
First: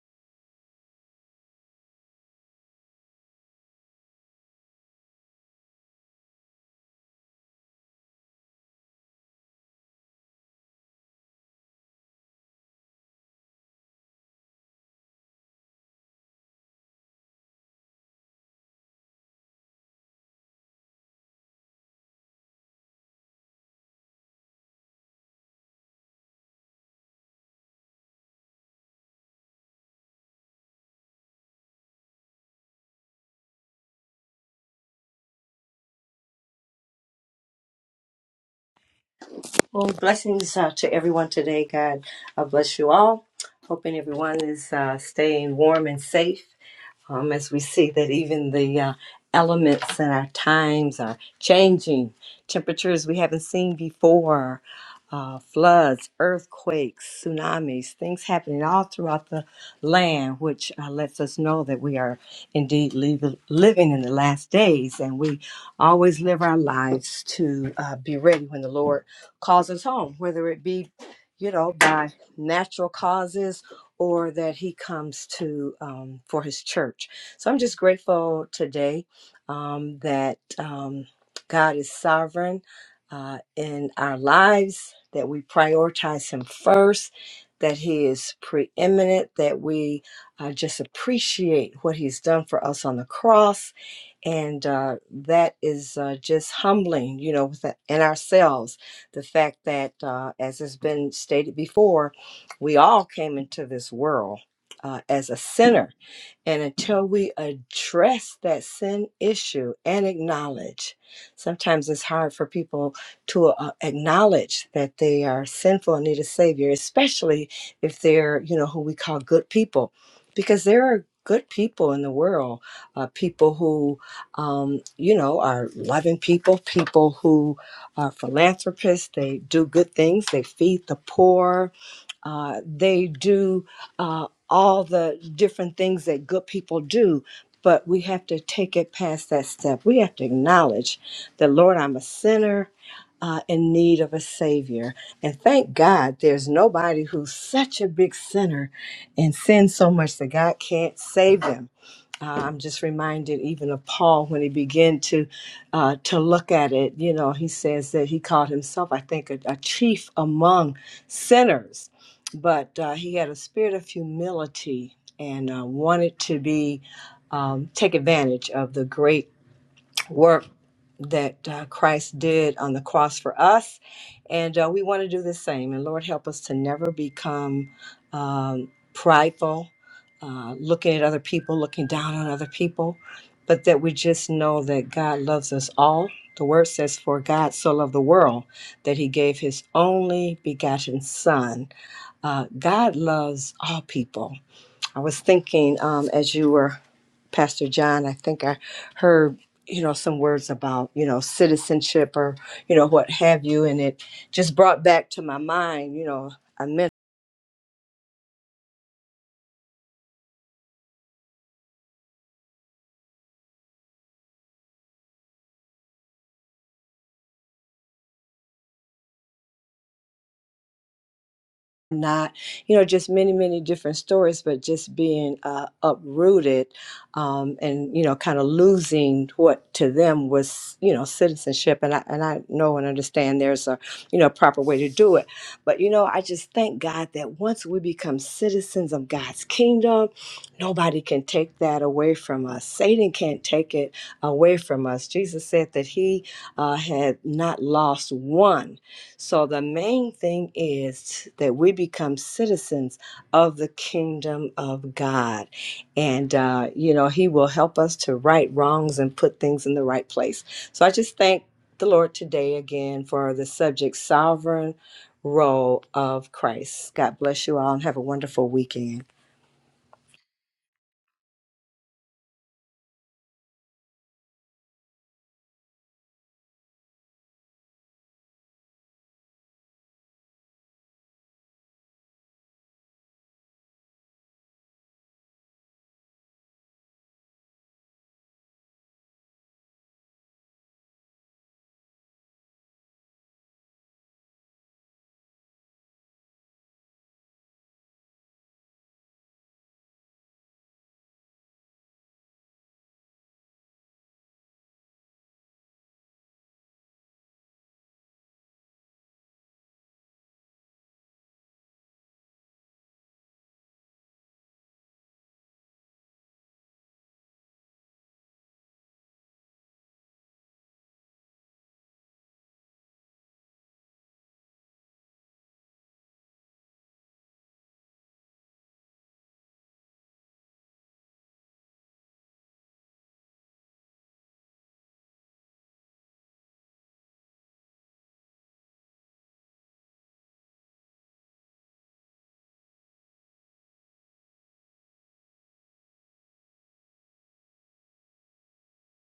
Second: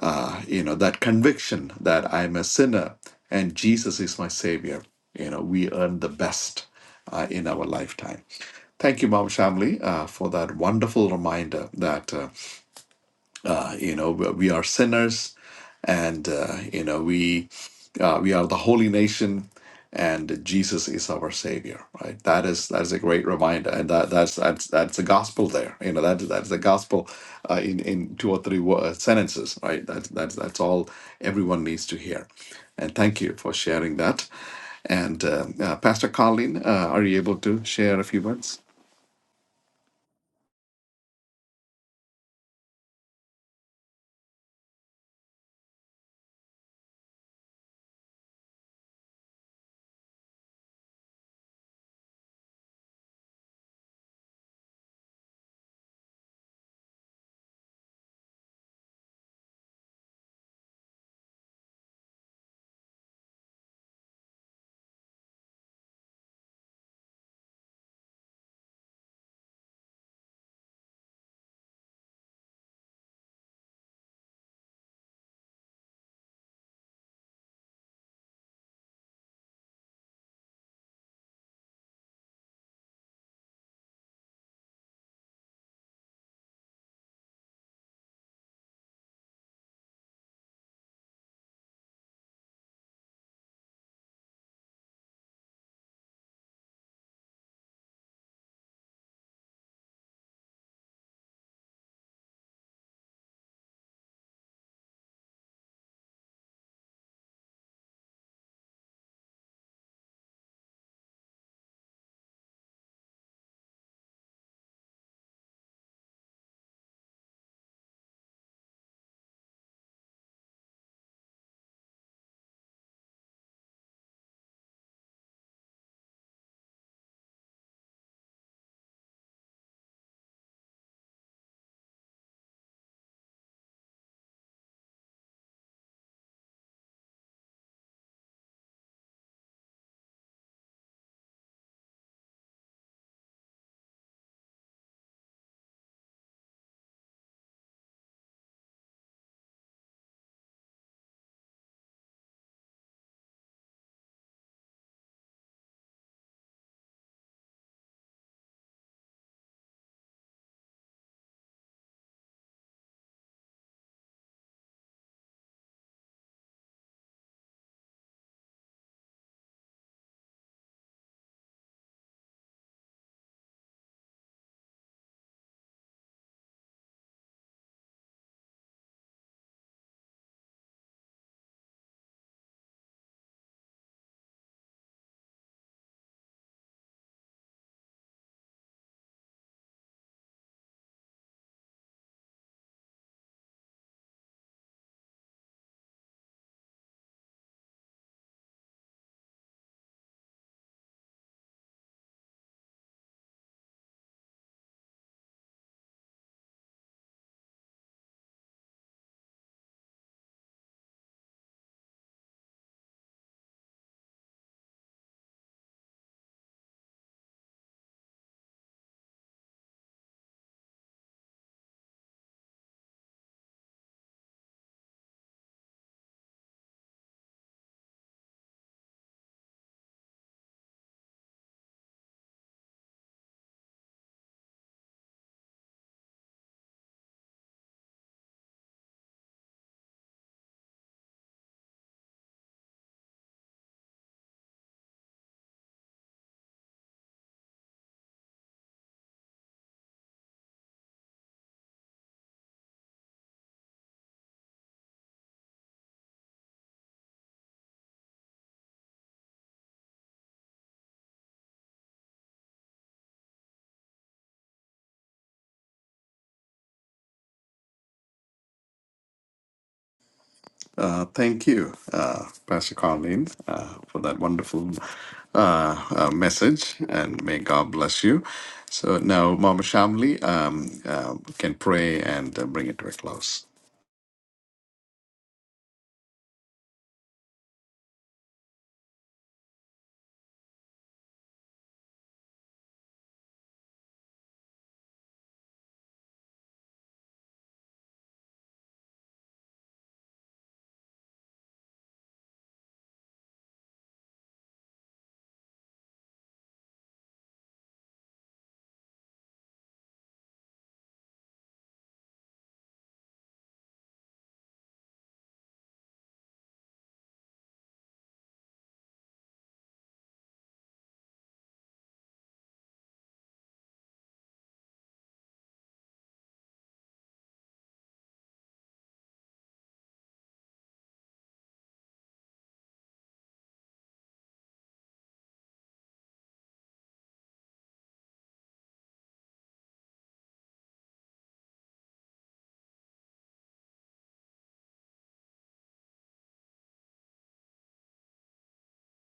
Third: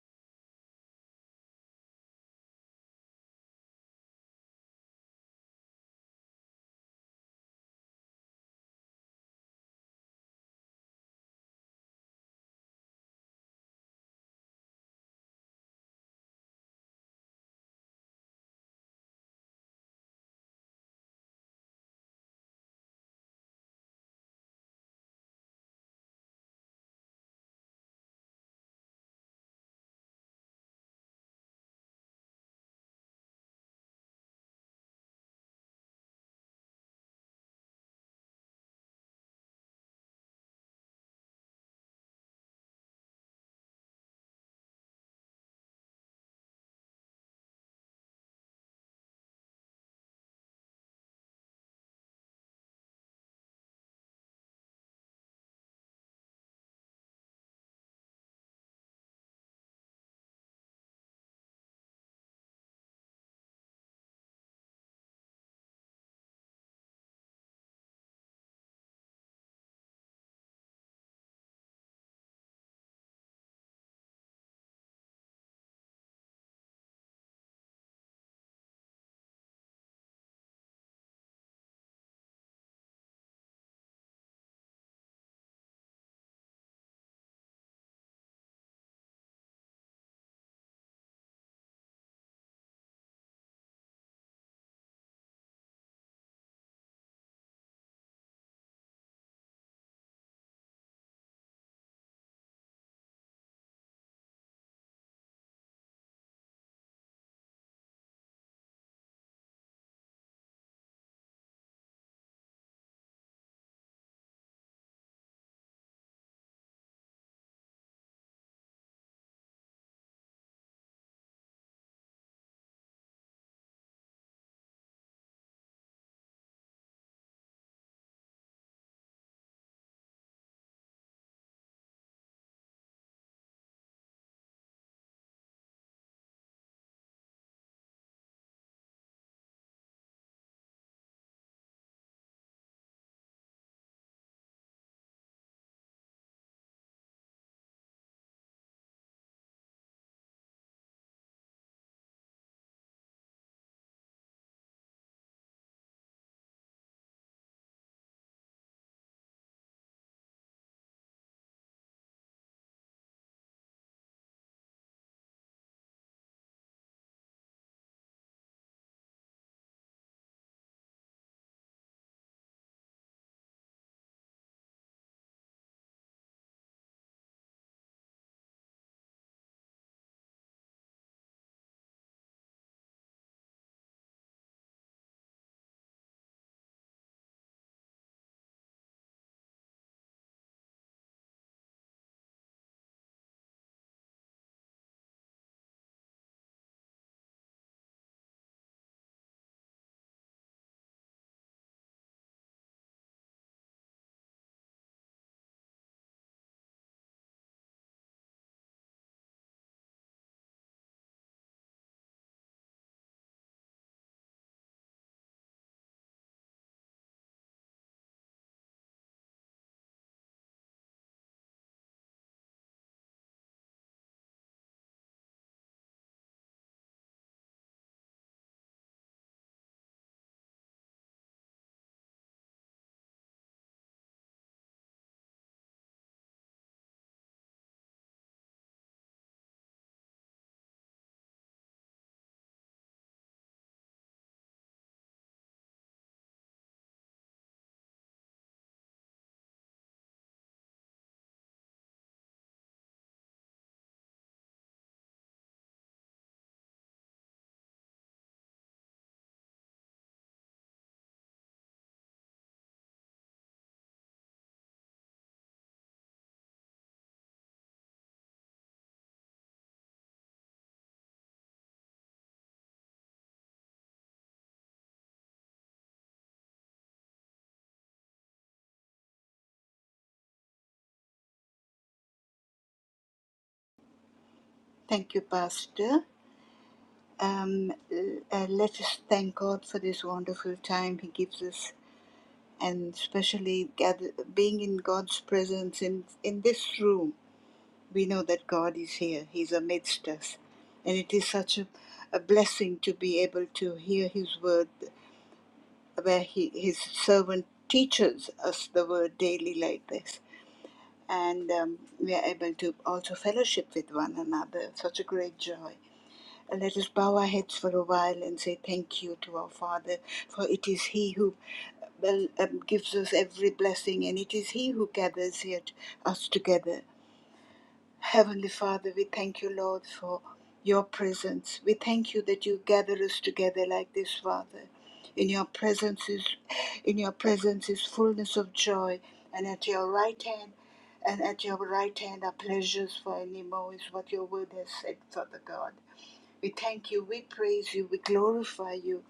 uh, you know, that conviction that I'm a sinner and Jesus is my Savior. You know, we earn the best uh, in our lifetime. Thank you, Mom Shamli, uh, for that wonderful reminder that. uh, uh, you know we we are sinners and uh, you know we uh, we are the holy nation and jesus is our savior right that is that is a great reminder and that that's that's that's the gospel there you know that that's the gospel uh, in in two or three wo- uh, sentences right that's that's that's all everyone needs to hear and thank you for sharing that and um, uh, pastor colleen uh, are you able to share a few words
Well, blessings uh, to everyone today, God. I bless you all. Hoping everyone is uh, staying warm and safe um, as we see that even the uh, elements and our times are changing. Temperatures we haven't seen before, uh, floods, earthquakes, tsunamis, things happening all throughout the land, which uh, lets us know that we are indeed lev- living in the last days. And we always live our lives to uh, be ready when the Lord causes harm, whether it be, you know, by natural causes or that he comes to um, for his church. So I'm just grateful today um, that um, God is sovereign uh, in our lives, that we prioritize him first, that he is preeminent, that we uh, just appreciate what he's done for us on the cross and uh, that is uh, just humbling, you know, within in ourselves the fact that, uh, as has been stated before, we all came into this world uh, as a sinner and until we address that sin issue and acknowledge, sometimes it's hard for people to uh, acknowledge that they are sinful and need a savior, especially if they're, you know, who we call good people, because there are good people in the world, uh, people who, um, you know, are loving people, people who are philanthropists. They do good things. They feed the poor. Uh, they do uh, all the different things that good people do. But we have to take it past that step. We have to acknowledge that, Lord, I'm a sinner uh, in need of a Savior. And thank God there's nobody who's such a big sinner and sins so much that God can't save them uh, I'm just reminded even of Paul when he began to uh, to look at it. You know, he says that he called himself, I think, a, a chief among sinners, but uh, he had a spirit of humility and uh, wanted to be um, take advantage of the great work that uh, Christ did on the cross for us. And uh, we want to do the same. And Lord, help us to never become um, prideful, uh, looking at other people, looking down on other people, but that we just know that God loves us all. The word says, For God so loved the world that he gave his only begotten Son. Uh, God loves all people. I was thinking um, as you were, Pastor John, I think I heard, you know, some words about, you know, citizenship or, you know, what have you. And it just brought back to my mind, you know, I mentioned not you know just many many different stories but just being uh, uprooted um, and you know kind of losing what to them was you know citizenship and I, and I know and understand there's a you know proper way to do it but you know I just thank God that once we become citizens of God's kingdom nobody can take that away from us Satan can't take it away from us Jesus said that he uh, had not lost one so the main thing is that we become citizens of the kingdom of God. And, uh, you know, He will help us to right wrongs and put things in the right place. So I just thank the Lord today again for the subject sovereign role of Christ. God bless you all and have a wonderful weekend.
Uh, thank you, uh, Pastor Colleen, uh, for that wonderful uh, uh, message, and may God bless you. So now, Mama Shamli um, uh, can pray and uh, bring it to a close.
Thank you, Pastor. Um, uh, let us thank God for this wonderful time He gives us and especially gather, being in God's presence in, in this room, we know that God is here, He's amidst us. And it is such a, a blessing to be able to hear His word, where he, His servant teaches us the word daily like this. And um, we are able to also fellowship with one another. Such a great joy let us bow our heads for a while and say thank you to our Father, for it is He who well, um, gives us every blessing, and it is He who gathers yet us together. Heavenly Father, we thank you, Lord, for your presence. We thank you that you gather us together like this, Father. In your presence is, in your presence is fullness of joy, and at your right hand, and at your right hand are pleasures for evermore. is what your word has said, Father God. We thank you, we praise you, we glorify you,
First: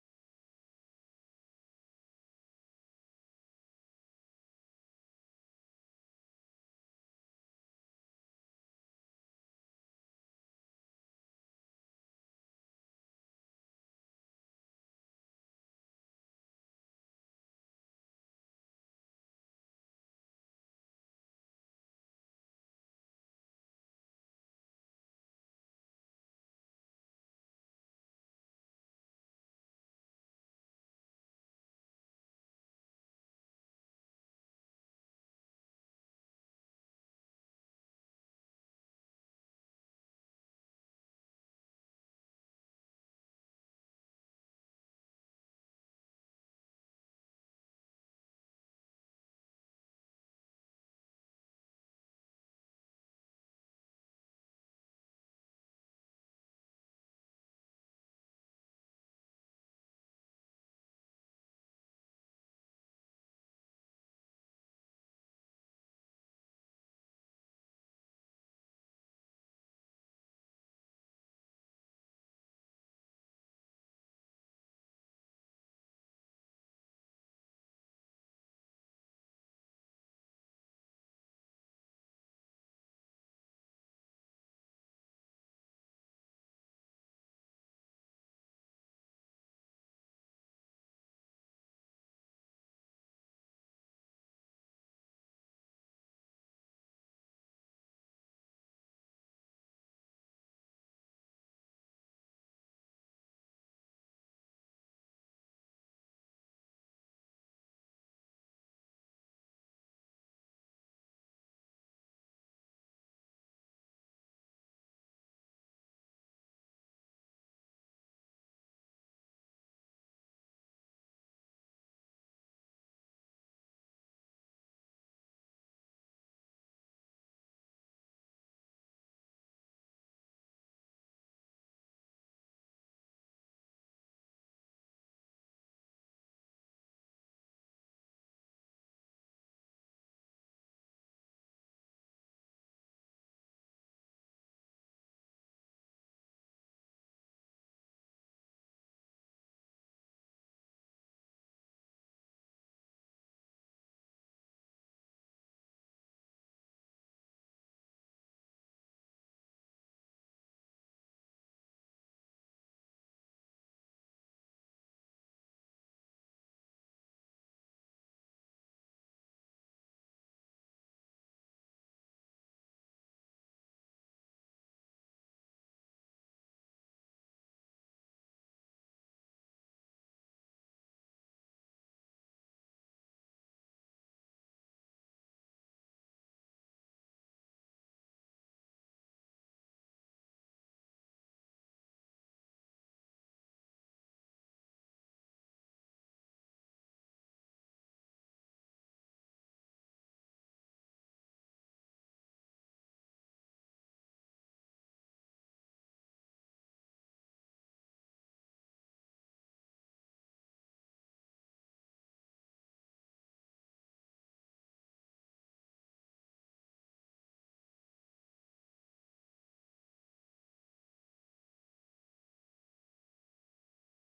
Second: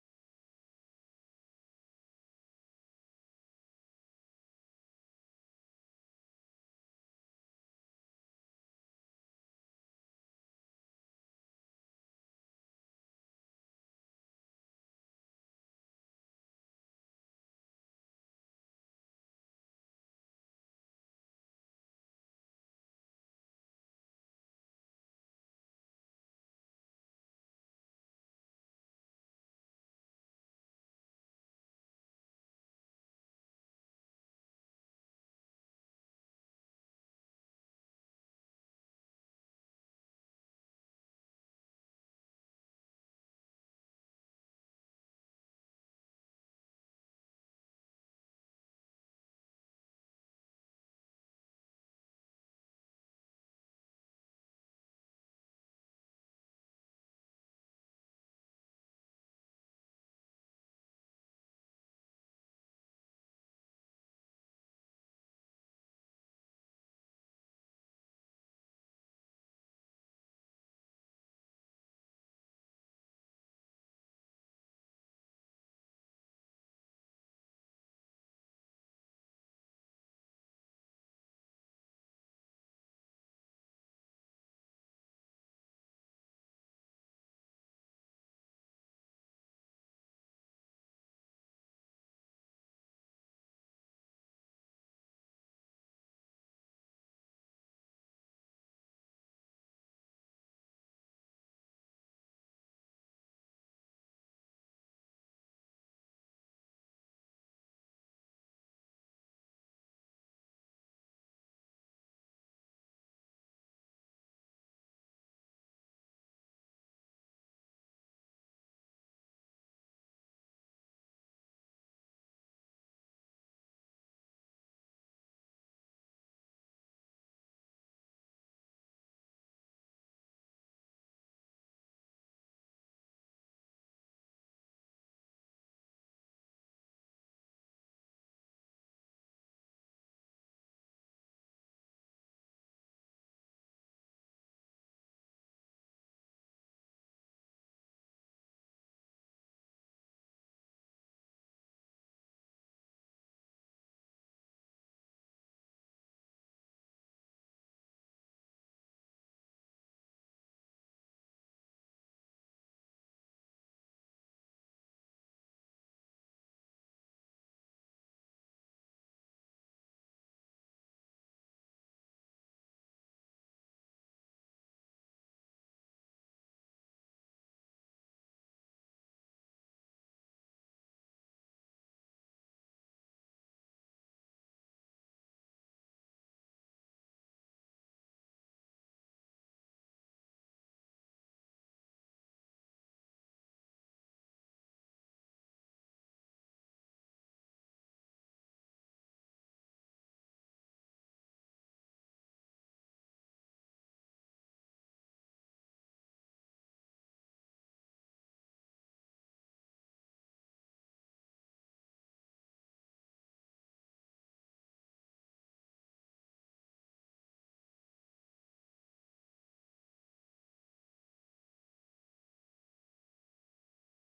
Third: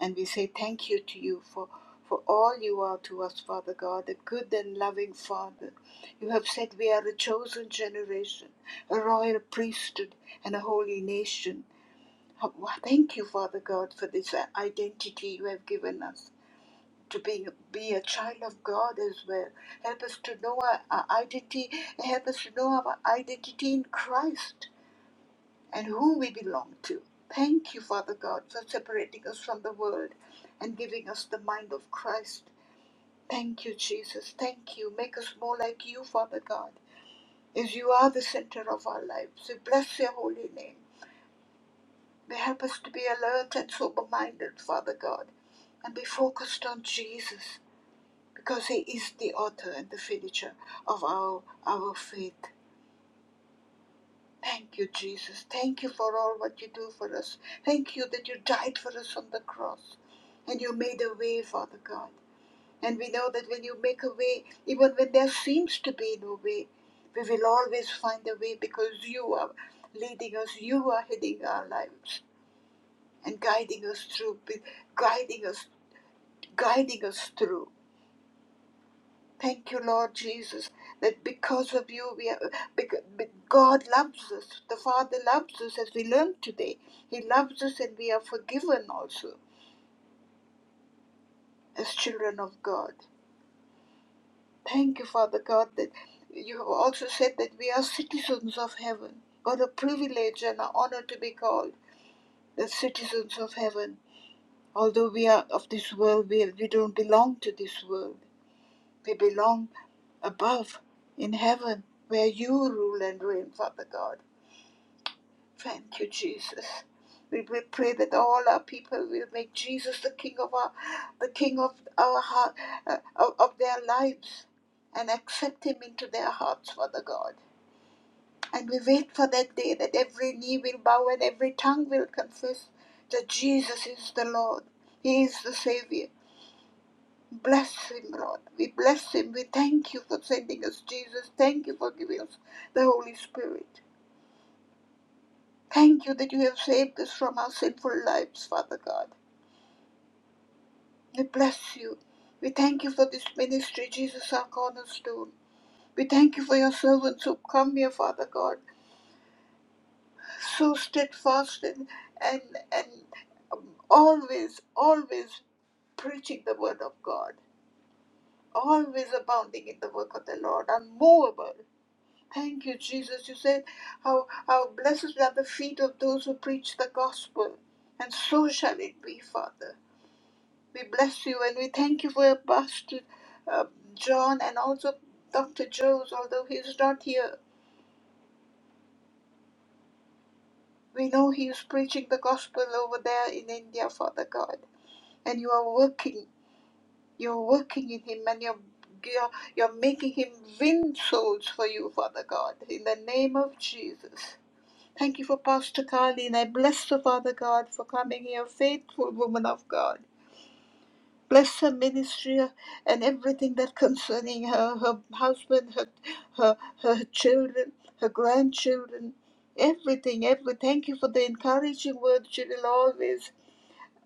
and we say thank you to you for, for all you are to us, Father God, a good and loving Father. You have said we are a chosen generation, a royal priesthood, and a holy nation. Thank you, Father God, for this uh, identity you have given us. To being, be a child of God as well. Help us to know our, our identity. Help us to know our identity in Christ and who we belong to. Thank you, Father God, for separating us from the world and giving us the mind of Christ. Thank you, Jesus. Thank you. Make us more like you, Father God, as you are the center of our lives. We bless your holy name. May help us to be alert and sober minded, Father God, and be focused on Jesus, because he is the author and the finisher of our, our faith. Thank you, Jesus. Thank you for all what you do for us. Thank you that you died for us on the cross and you made a way, Father God. And we know that when you make a way, even when there seems to be no way, we will always find a way because you are leading us, you are heading our lives and guiding us through, guiding us, guiding us through. Thank you, Lord Jesus, that because of you, we are, because God loves us. The Father loves us as we learned today. He loves us and we are forgiven also as children of God. Thank you, Father God, that you have also said that we are citizens of heaven. What a privilege and an honor to be called the citizens of heaven. Although we are of this world, we, we don't belong to this world. We belong above in heaven where you rule and reign, Father God. Thank you, Jesus. We, we pray that all our people will make Jesus the King of our, the King of our heart, uh, of, of their lives, and accept Him into their hearts, Father God. And we wait for that day that every knee will bow and every tongue will confess that Jesus is the Lord. He is the Savior. Bless him, Lord. We bless him. We thank you for sending us Jesus. Thank you for giving us the Holy Spirit. Thank you that you have saved us from our sinful lives, Father God. We bless you. We thank you for this ministry, Jesus, our cornerstone. We thank you for your servants who come here, Father God, so steadfast and and, and um, always, always preaching the word of God, always abounding in the work of the Lord, unmovable, Thank you, Jesus. You said how, how blessed are the feet of those who preach the gospel, and so shall it be, Father. We bless you and we thank you for Pastor uh, John and also Dr. Jones, although he is not here. We know he is preaching the gospel over there in India, Father God. And you are working, you're working in him and you're, you're, you're making him win souls for you, Father God, in the name of Jesus. Thank you for Pastor Carleen. I bless the Father God for coming here, faithful woman of God. Bless her ministry and everything that concerning her, her husband, her, her, her children, her grandchildren, everything, every. Thank you for the encouraging words she will always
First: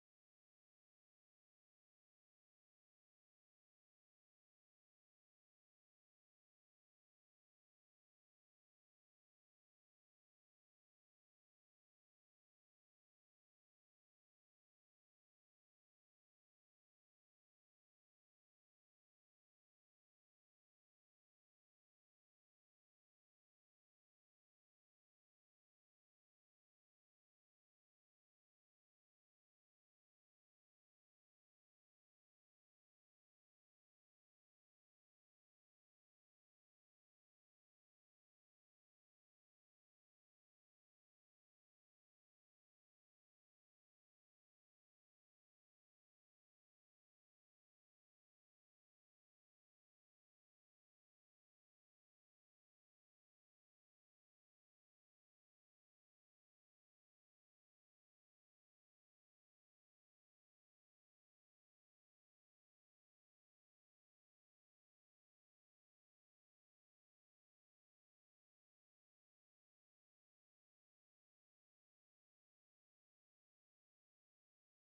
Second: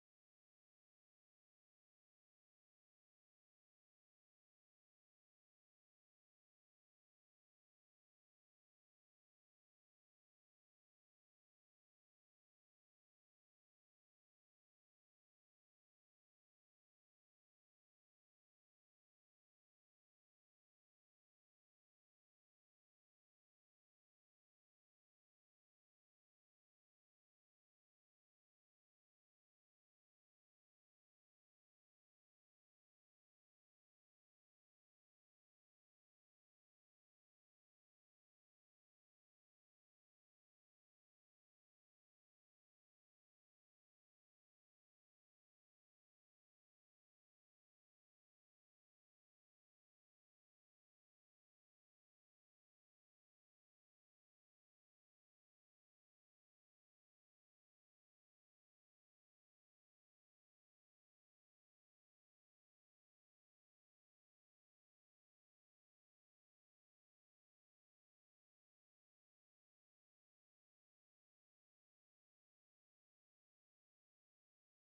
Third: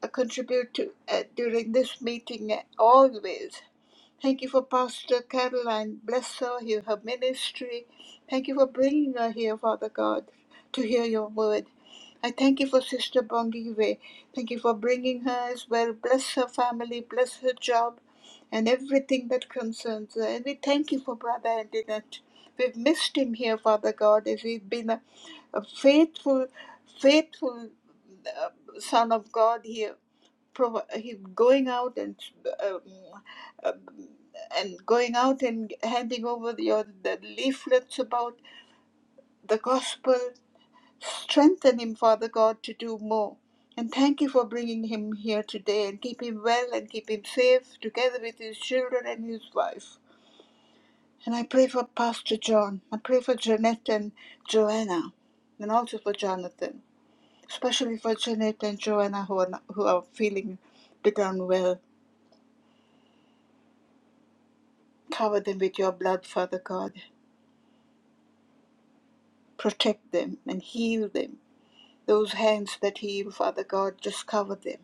uh, contribute to uh, during this meeting, uh, always. Thank you for Pastor Caroline. Bless her, here, her ministry. Thank you for bringing her here, Father God, to hear your word. I thank you for Sister Bongiwe. Thank you for bringing her as well. Bless her family, bless her job, and everything that concerns her. And we thank you for Brother Andinet. We've missed him here, Father God, as he's been a, a faithful, faithful uh, Son of God here provi- he going out and um, um, and going out and handing over your the leaflets about the gospel. Strengthen him, Father God, to do more. And thank you for bringing him here today and keep him well and keep him safe together with his children and his wife. And I pray for Pastor John. I pray for Jeanette and Joanna and also for Jonathan, especially for Jeanette and Joanna who are, not, who are feeling a bit unwell Cover them with your blood, Father God. Protect them and heal them. Those hands that heal, Father God, just cover them.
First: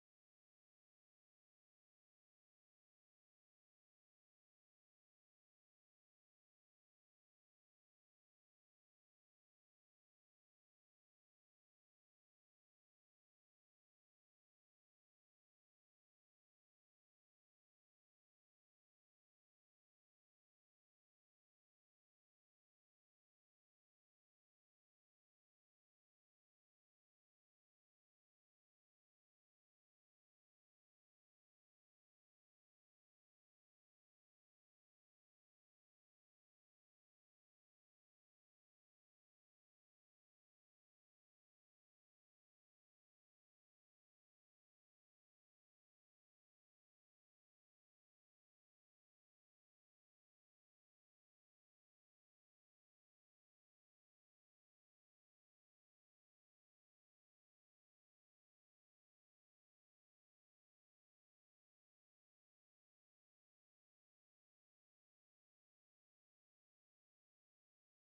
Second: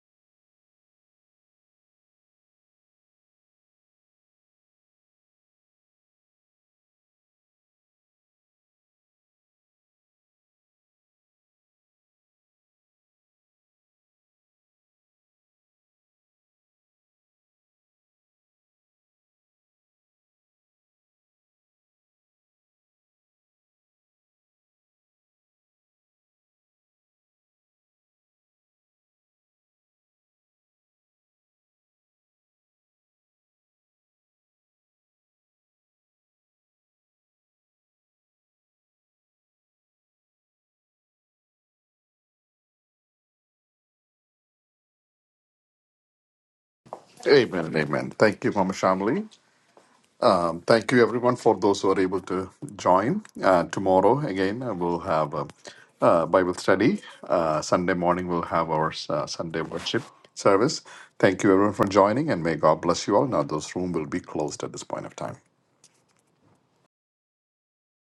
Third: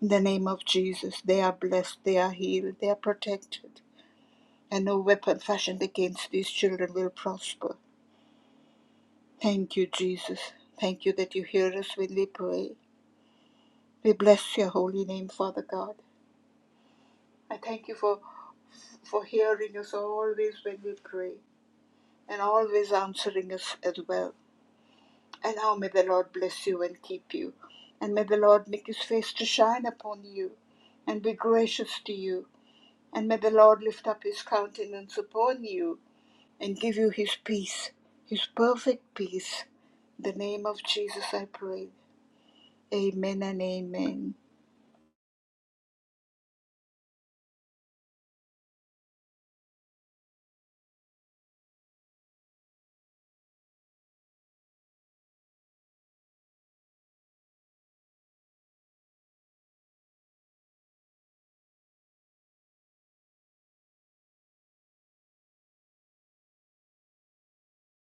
In the name of Jesus, they are blessed, they are healed, they are protected, and no weapon fashioned against these children will prosper. Thank you, Jesus. Thank you that you hear us when we pray. We bless your holy name, Father God. I thank you for for hearing us always when we pray and always answering us as well. And now may the Lord bless you and keep you. And may the Lord make his face to shine upon you and be gracious to you. And may the Lord lift up his countenance upon you and give you his peace, his perfect peace. In the name of Jesus I pray. Amen and amen.
Amen and amen. Thank you, Mama Shamli. Um, thank you, everyone, for those who are able to join. Uh, tomorrow, again, uh, we'll have a, uh, Bible study. Uh, Sunday morning, we'll have our uh, Sunday worship service. Thank you, everyone, for joining, and may God bless you all. Now, those rooms will be closed at this point of time.